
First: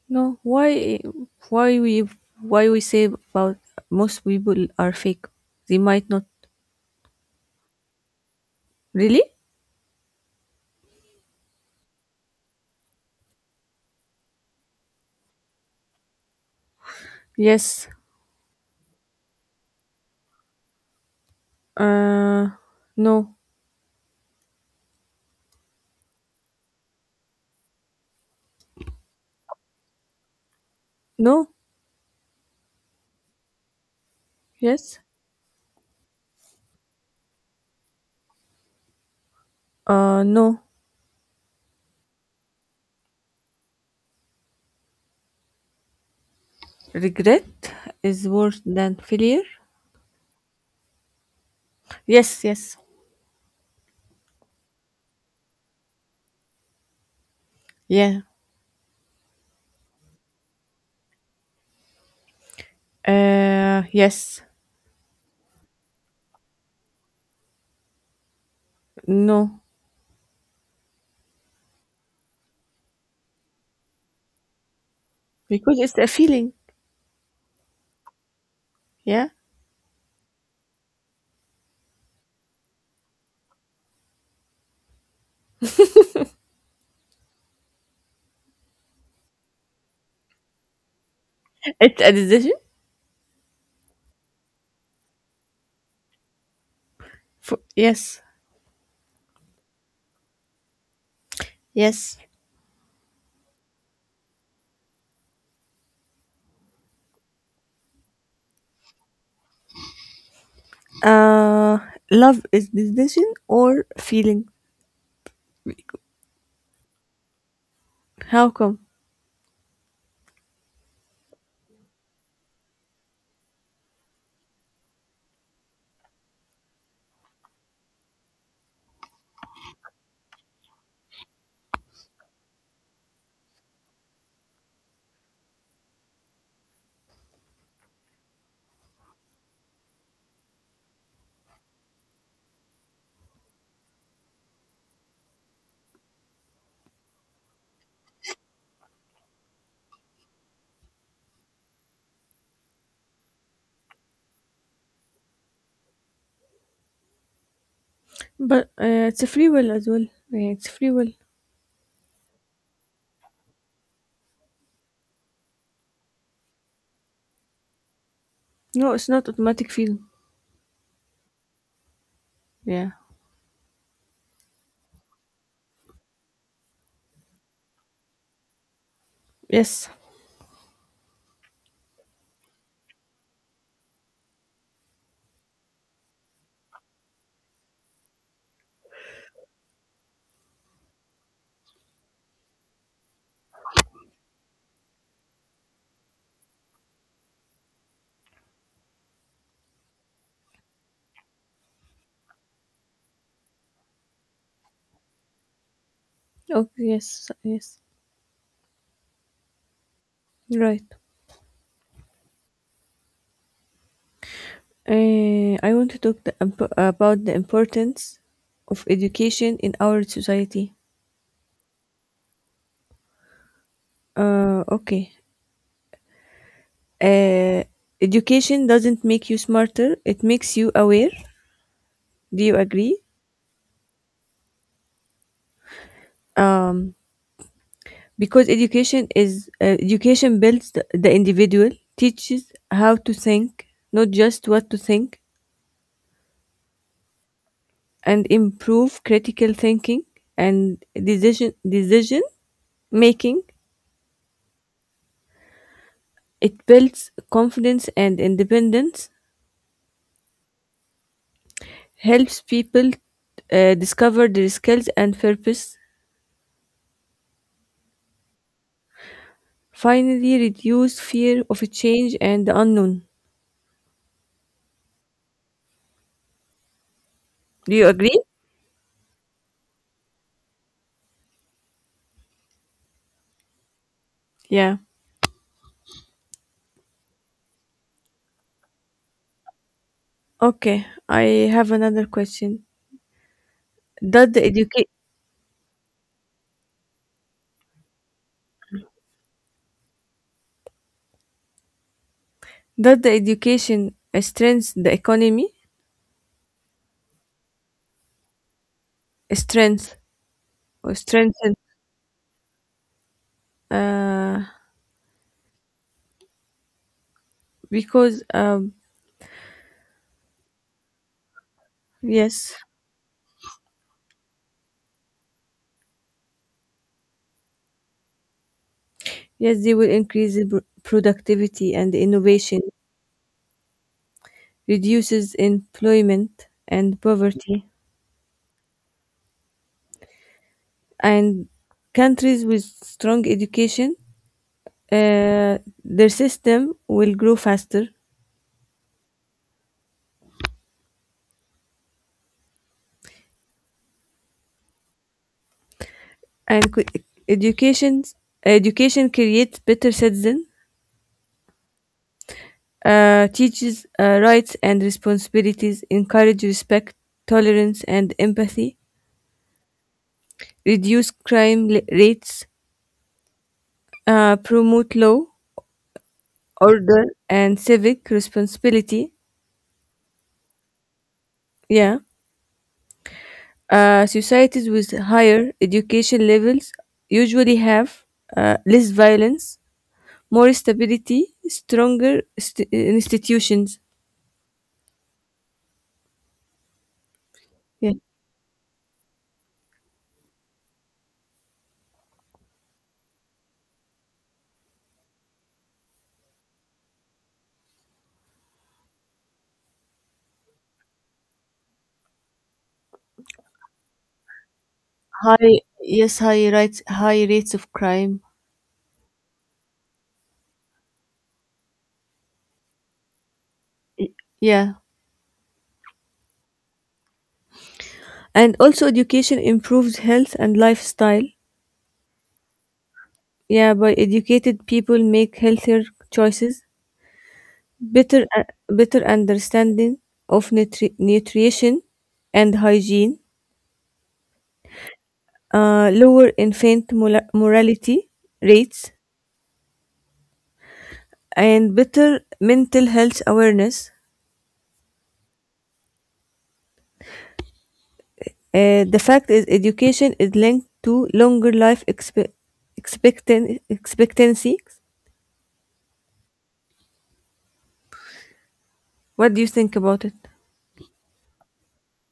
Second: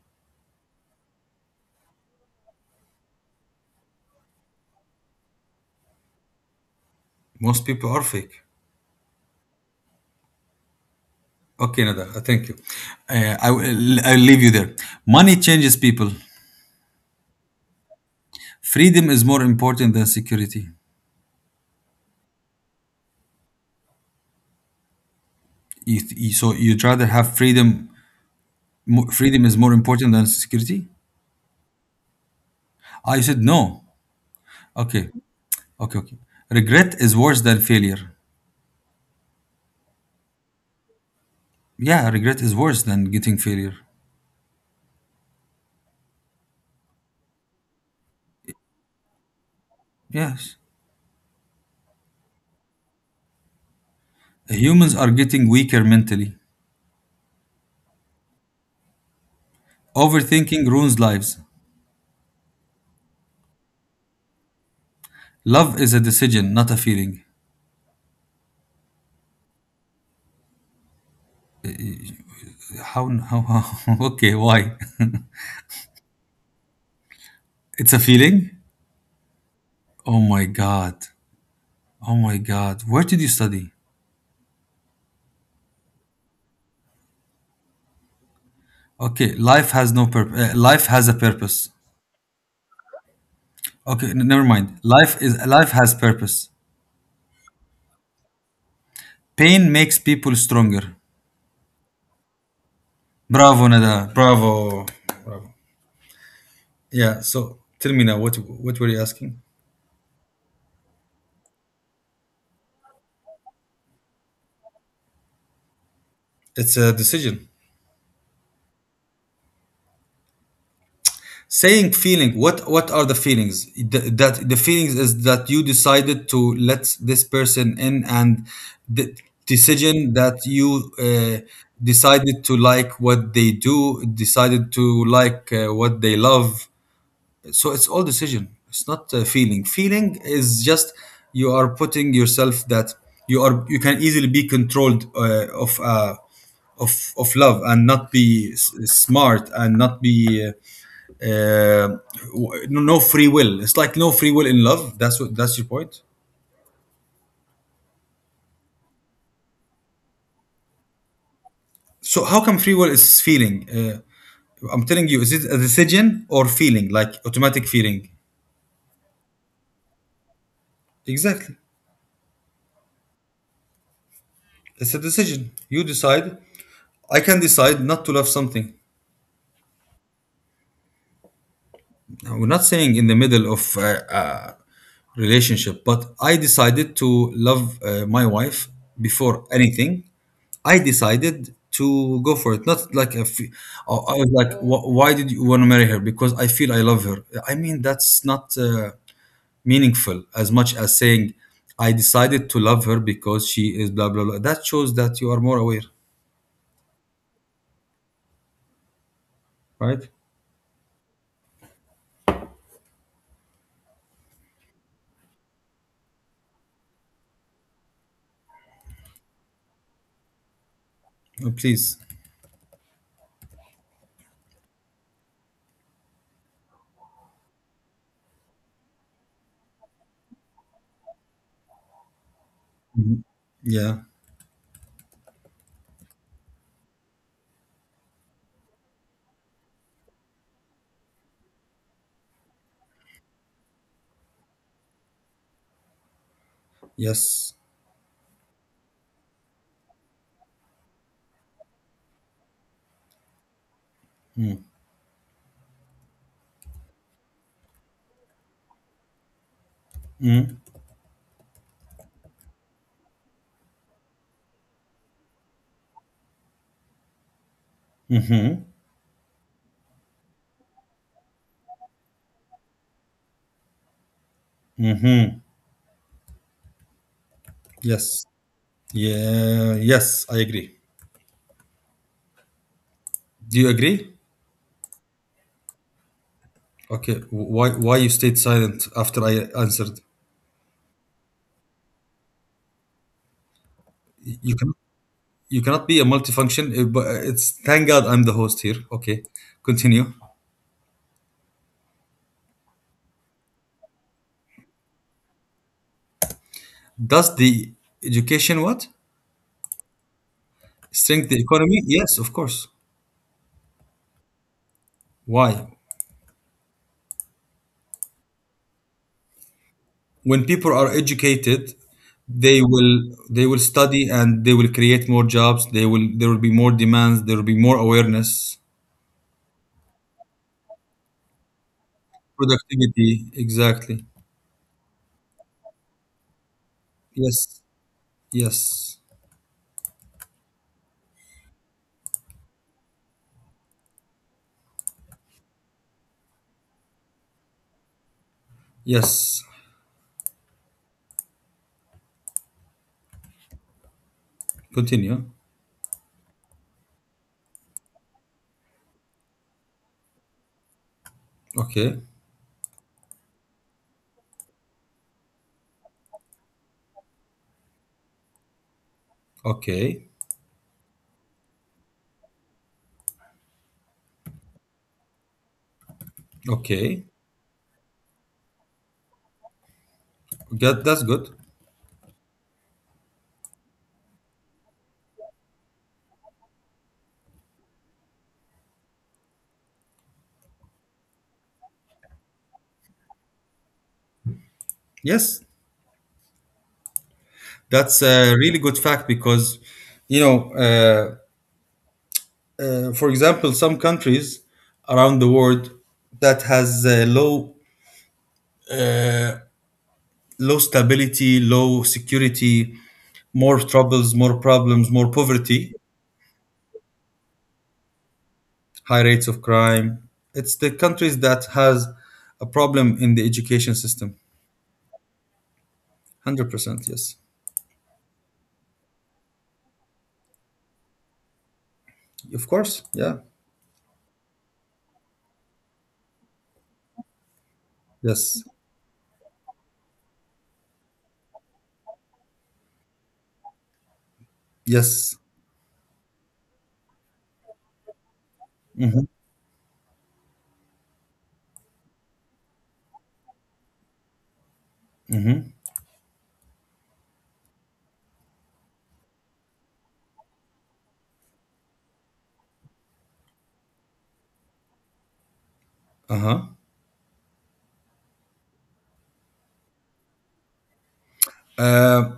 no. Why we, why we say about most people are fake? They might not Most people are fake. really. Okay, Nada, thank you. I'll leave you there. Money changes people. Yes. Freedom is more important than security. Uh, no, So you'd rather have freedom. Freedom is more important than security? no. I said no. Yes. Okay, okay, okay. Regret is worse than failure. No. Yeah, regret is worse than getting failure. Regret is worse than failure. Yes. Yes. Yes. Humans are getting weaker mentally. Yeah. Overthinking ruins lives. Yes. Love is a decision, not a feeling. No, How? How okay, why? because it's a feeling. It's a feeling? Yeah. Oh my God. Oh my God. Where did you study? Okay, life has no purpose. Life has a purpose. It's a decision. Okay, never mind. Life has purpose. For, yes. Pain makes people stronger. Yes. Bravo, Nada. Bravo. Bravo. Yeah, so tell me now, what were you asking? Uh, love is decision or feeling. It's a decision. How come? Saying feeling, what are the feelings? That the feelings is that you decided to let this person in, and the decision that you decided to like what they do, decided to like what they love, so it's all decision, it's not feeling. Feeling is just you are putting yourself that you can easily be controlled of love, and not be smart, and not be uh, no no free will. It's like no free will in love. That's your point. But it's a free will as well. Yeah, it's free will. So how come free will is feeling? I'm telling you, is it a decision or feeling? Like automatic feeling? No, it's not automatic freedom. Exactly. Yeah. It's a decision. You decide. I can decide not to love something. Yes. Now, we're not saying in the middle of a relationship, but I decided to love my wife before anything. I decided to go for it. Not like a fe- I was like, Why did you want to marry her? Because I feel I love her." I mean, that's not meaningful as much as saying, I decided to love her because she is blah, blah, blah. That shows that you are more aware, Okay. Yes. Yes. right? Right. I want to talk about the importance of education in our society. Oh, please. Okay. Uh, education doesn't make you smarter. It makes you aware. Do you agree? Mhm. Yeah. Um, because education builds the individual, teaches how to think, not just what to think, Yes. and improve critical thinking and decision making. It builds confidence and independence, Mhm. helps people discover their skills and purpose, finally reduce fear of change and the unknown. Do you agree? Yes. Yeah, yes, I agree. Do you agree? Yeah. Okay. Why you stayed silent after I answered? Okay. I have another question. Does the You can educa- you cannot be a multifunction. But it's thank God I'm the host here. Okay, continue. does the education strengthen the economy? Does the education what Strength or strengthen the strengthen? economy? Yes, of course. Uh, Why? because When people are educated, yes. They will study and they will create more jobs. They will there will be more demands. There will be more awareness, Yes, they will increase the productivity and innovation, productivity. Exactly. reduces employment and Yes. poverty, Yes. and countries with strong education, uh, their system will grow faster, Yes, continue. and education education creates better citizens, Okay, teaches rights and responsibilities, encourage respect, tolerance, and empathy, okay, reduce crime rates, promote law okay. order and civic responsibility. That, that's good. Yeah. Societies with higher education levels usually have less violence, more stability, stronger institutions. Yes, Yeah. that's a really good fact because, you know, for example, some countries around the world that has low stability, low security, more troubles, more problems, more High, poverty, yes, high rates of crime. high rates of crime. It's the countries that has a problem in the education system. Yeah. 100%, yes. And also education improves health and lifestyle. Of course, yeah, Yeah, by educated people make healthier choices, better yes. uh, better understanding of nutrition and hygiene, Yes. Lower infant morality rates, and better mental health awareness. The fact is, education is linked to longer expectancy. Uh-huh. What do you think about it? Uh,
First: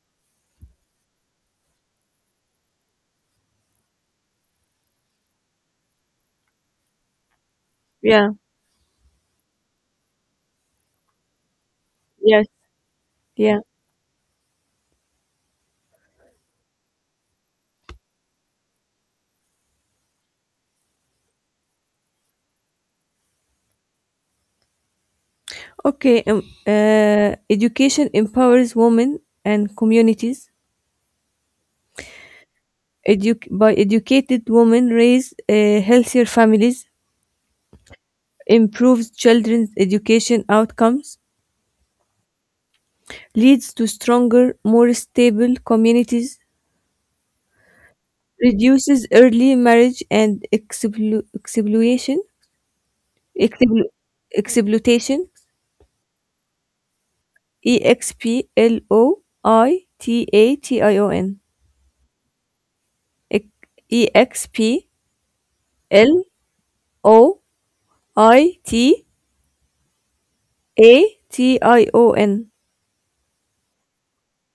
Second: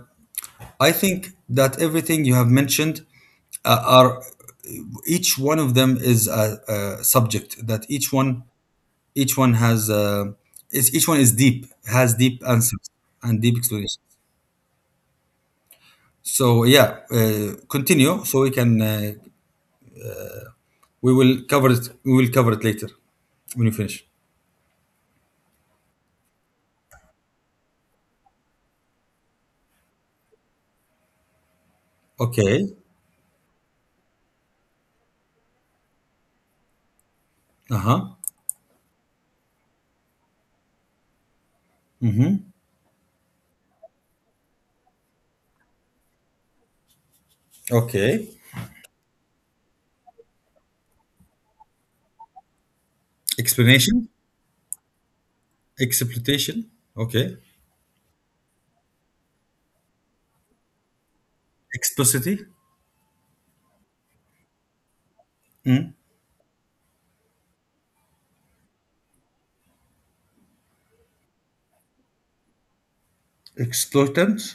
I think that everything you have mentioned are each one of them is a subject that Yeah. Each one has is each one is deep has deep Yes. answers and deep Yeah. explanations. So yeah, continue so we can we will cover it later when you finish. Okay. Education empowers women and communities. Okay. By educated women raise healthier families, Uh-huh. improves children's education outcomes, Mm-hmm. leads to stronger, more stable communities, Okay. reduces early marriage and exploitation, explu- Explanation. exploitation, Exploitation. Okay. E X P L O I T A T I O N, Explicity. E X P Mm. L O I T A T I O N. Exploitant?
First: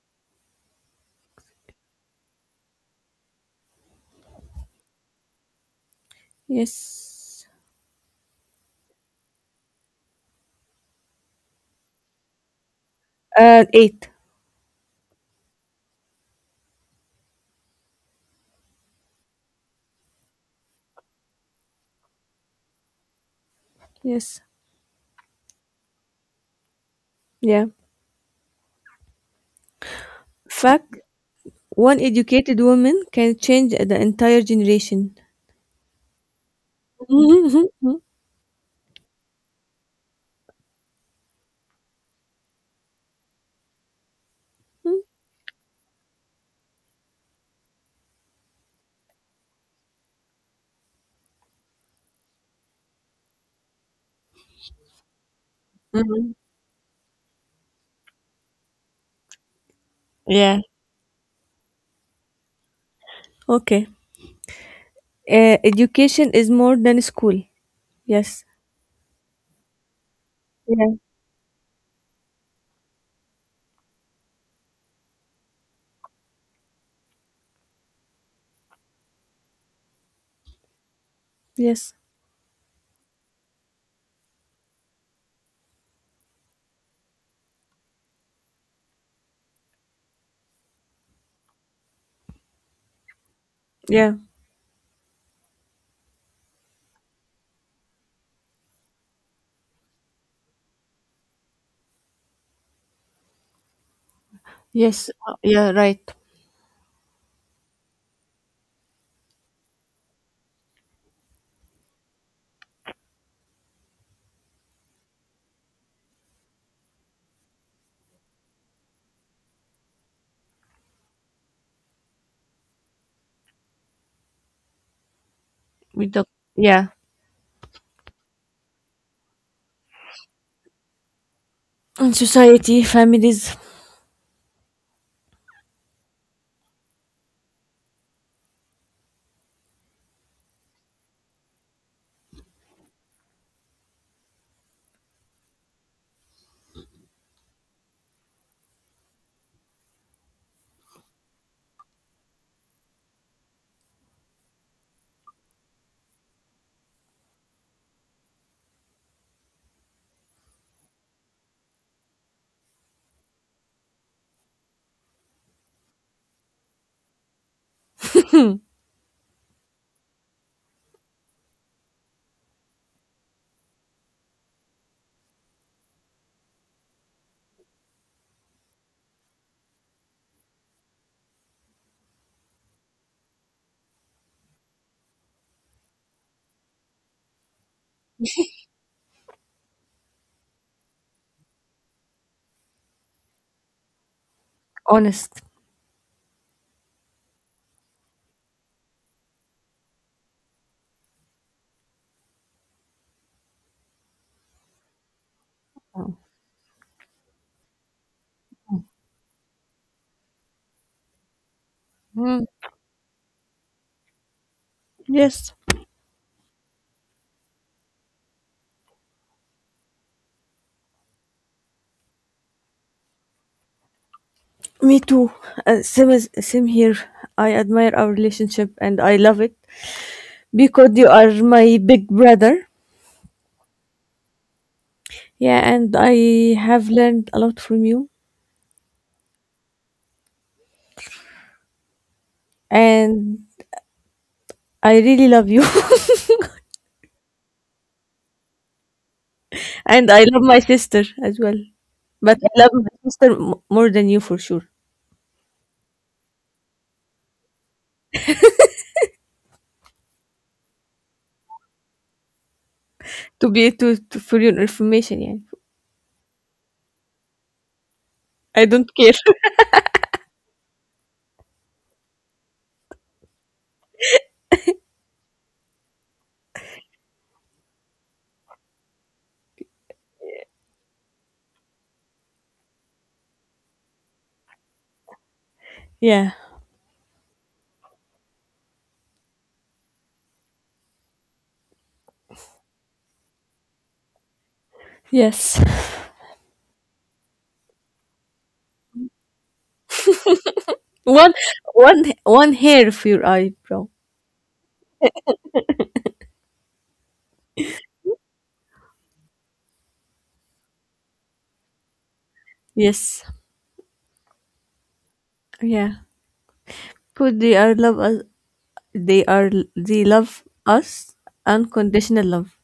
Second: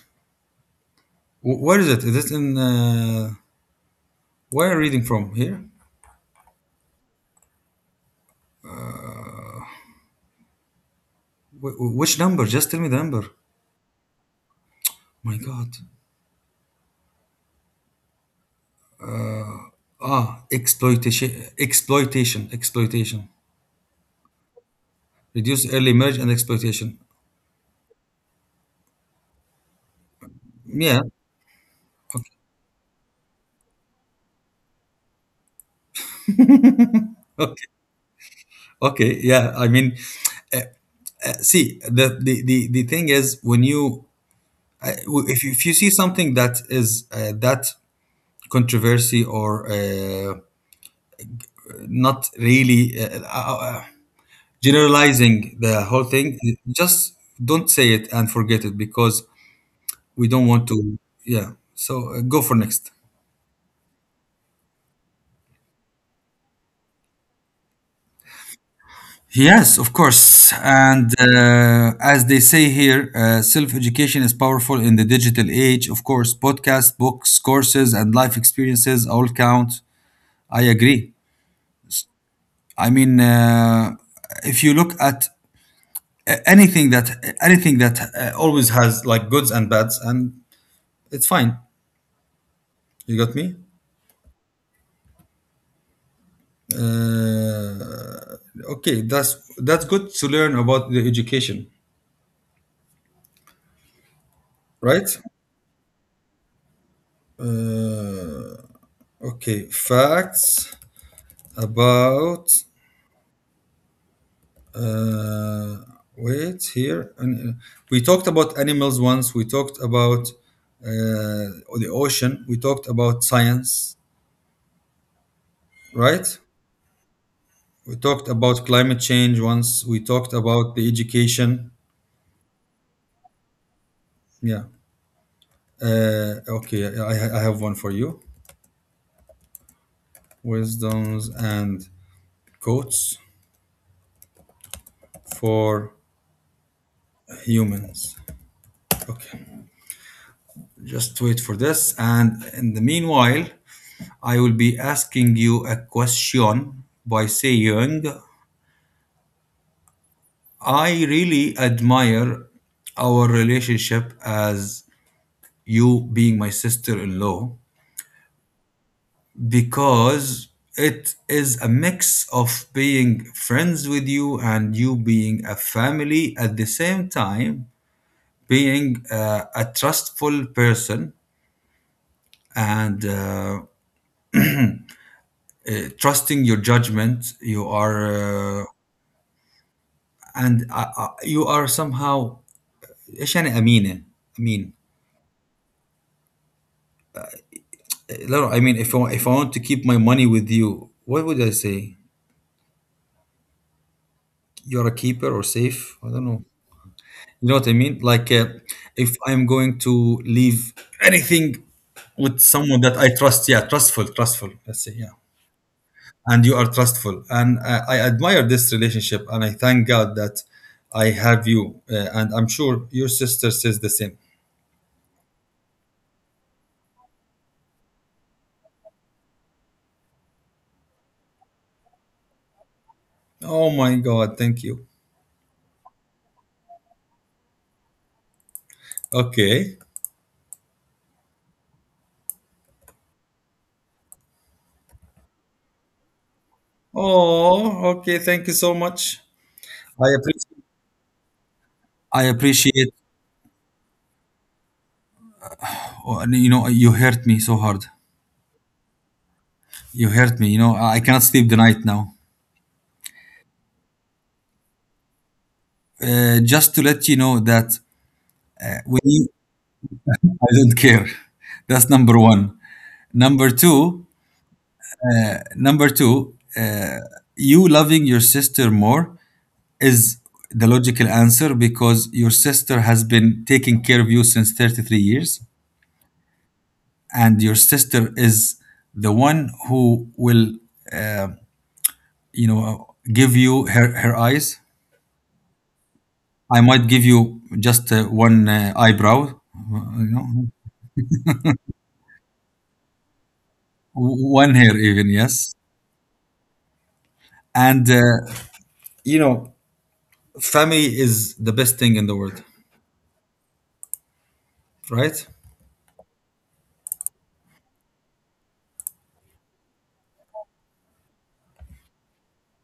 Where is it? Is it in? Where are you reading from? Here? Yes. Which number? Just tell me the number. Eight. My God. Ah, exploitation, exploitation, exploitation. Yes. Reduce early marriage and exploitation. Yeah. Fact, Yeah. one Okay. educated woman can change the entire generation. Okay. Mhm. Okay. Yeah. I mean, see, the thing is when you if you, if you see something that is that controversy or not really generalizing the whole Mhm. thing, just don't say it and forget it because we don't Yeah. want to, yeah, so go for next. Okay. Education is more than school. Yes. Yes, of course. Yeah. And as they say here, self-education is powerful in the digital age. Of course, podcasts, books, courses, and life experiences all count. I agree. Yes. I mean, if you look at anything that always has like goods and bads, and it's fine, you got me. Yeah. Uh, okay, that's good to learn about the education, Yes. right? Yeah. Right. Uh, okay, facts about. Uh, wait here. We talked about animals once. We talked about uh, the ocean. We talked about science, With the right? Yeah. We talked about climate change once. We talked about the education. And society, families, Yeah. Okay, I have one for you. Wisdoms and quotes for humans. Okay, just wait for this. And in the meanwhile, I will be asking you a question by saying, I really admire our relationship as you being my sister in law, because it is a mix of being friends with you and you being a family at the same time, being a trustful person, and uh, trusting your judgment. You are and you are somehow ايش يعني امينه امين honest. لا. I mean, if I want to keep my money with you, what would I say? You're a keeper or safe, I don't know. You know what I mean, like, if I'm going to leave anything with Mhm. someone that I trust, yeah, trustful, trustful, let's say, yeah. Yes. And you are trustful. And I admire this relationship, and I thank God that I have you. And I'm sure your sister says the same. Me too. Same as same here. I admire our relationship and I love it because you are my big brother. Oh my God, thank you. Yeah, and I have learned a lot from you, Okay. and I really love you, Oh, okay. Thank you so much. I and I love my appreciate. sister as well. I But I love my appreciate. sister more than you for sure. Oh, and you know, you hurt me so hard. You hurt me. You know, I cannot sleep the night now. To be to For your information, yeah. Just to let you know that I don't when care. you, I don't care. That's number one. Number two. Number two. You loving your sister more is the logical answer, because your sister has been taking care of you since 33 years, yeah. and your sister is the one who will uh, you know, give you her, her eyes. Yes. I might give you just one eyebrow, you know, One One hair for your eyebrow. one hair even, yes. And you know, family is the best thing in the world, Yes. right? Yeah. But they are love us. They are they love us unconditional love.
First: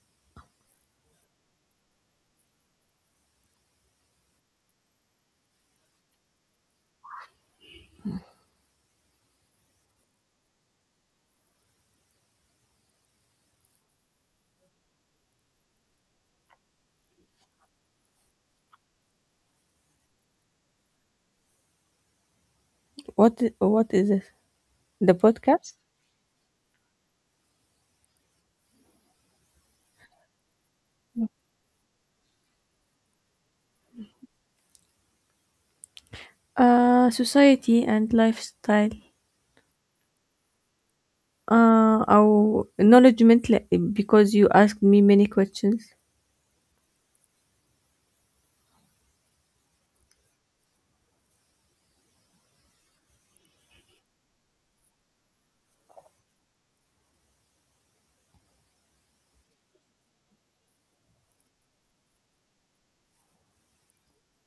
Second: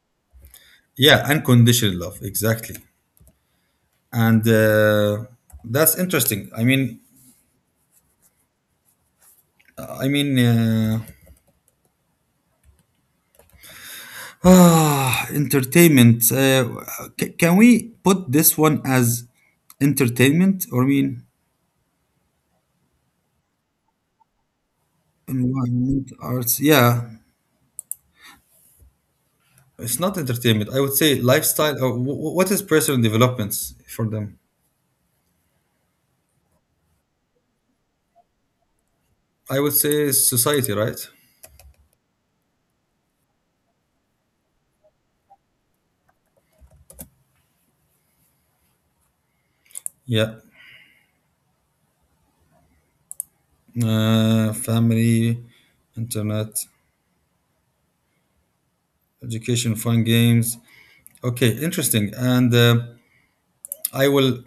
Yeah, unconditional love, exactly. And that's interesting, I mean, ah, entertainment. Can we put this one as entertainment? Or I mean, What is this? The podcast? environment, arts? Yeah, it's not entertainment. I would say lifestyle. Or what is personal developments for them? Society and lifestyle I would say society, right? أو acknowledgement لأ because you asked me many questions. Yeah. Family, internet, education, fun games. Okay, interesting. And I will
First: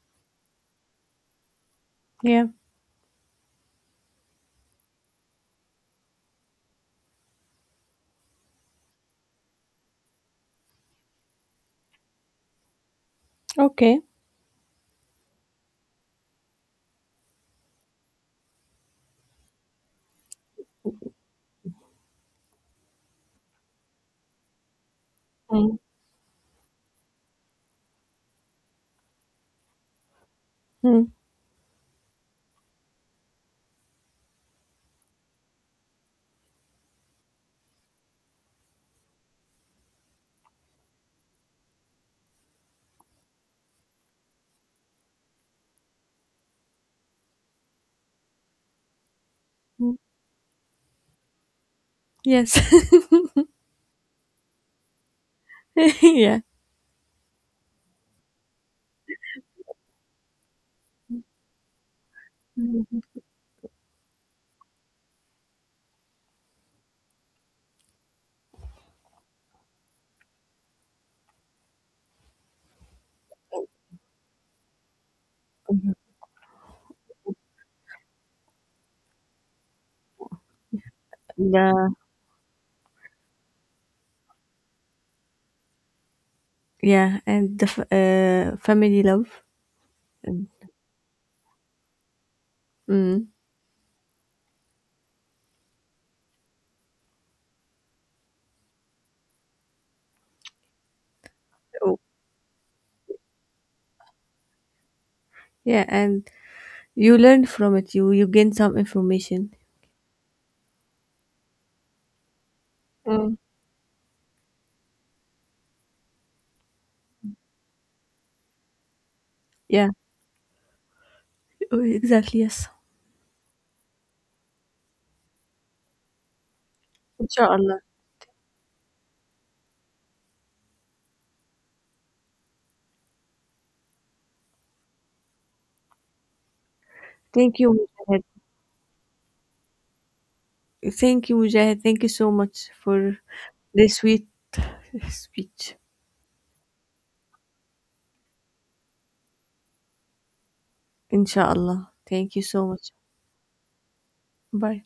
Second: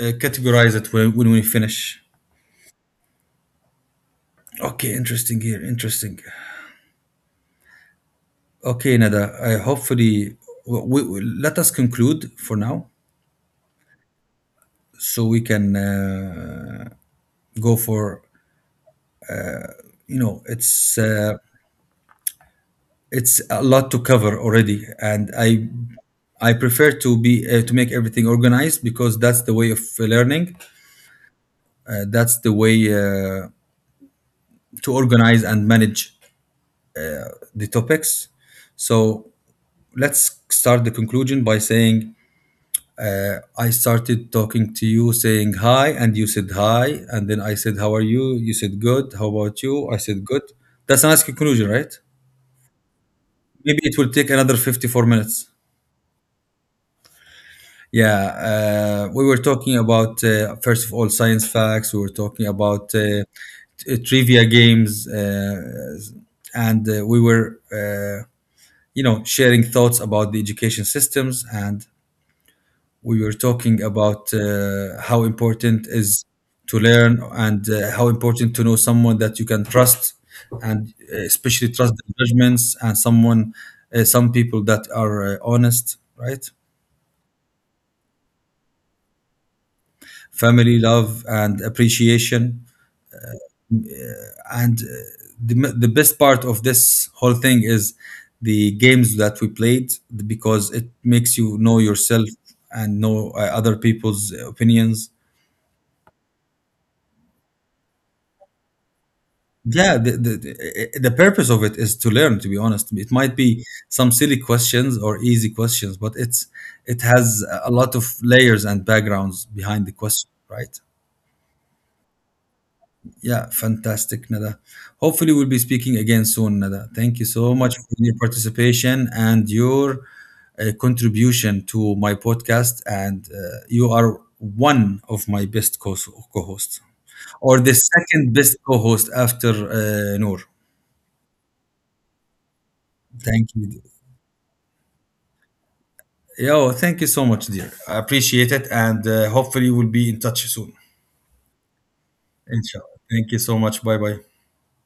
categorize it when we finish. Yeah, Okay, interesting here. Interesting. Okay, Nada. I hopefully let us conclude for now, okay. so we can go for you know it's a lot to cover already, and Mm. I prefer to be to make everything organized, because that's the way of learning. Mm. That's the way to organize and manage the topics. So let's start the conclusion by saying, Uh, I started talking to you saying hi, and you said hi, and then I said, how are you? You said good. How about you? Mm. I said good. That's a nice conclusion, right? Yes. Maybe it will take another 54 minutes. yeah. Yeah, we were talking about, first of all, science facts. We were talking about Mm. Trivia games, uh, and uh, we were, uh, you know, sharing thoughts about the education systems, and we were talking about how important is to learn, and how important to know someone that you can trust, and especially Yeah. trust the judgments, and someone some people that are honest, right? Yeah and the family love and, Family love and appreciation, mm. and the, the best part of this whole thing is the games that we played, because it makes you know Oh. yourself and know other people's opinions. Yeah, and you learn from it, you gain some information. Yeah, the purpose of it is to learn. To be honest, it might Mm. be some silly questions or easy questions, but it's it has a lot of layers and backgrounds behind Yeah. the question, right? Oh, exactly yes. Yeah, fantastic, Nada. Hopefully, we'll be speaking again soon, Nada. Thank you so much Inshallah. for your participation and your contribution to my podcast. And you are one of my best co-hosts, or Thank the you. second best co-host after Noor. Thank you, Mujahid. Thank you so much for Thank you. this sweet speech. Yeah, well, thank you so much, dear. I appreciate it, and hopefully we'll be in touch soon. Inshallah. Thank you so much. Inshallah. Thank you so much. Bye bye. Bye.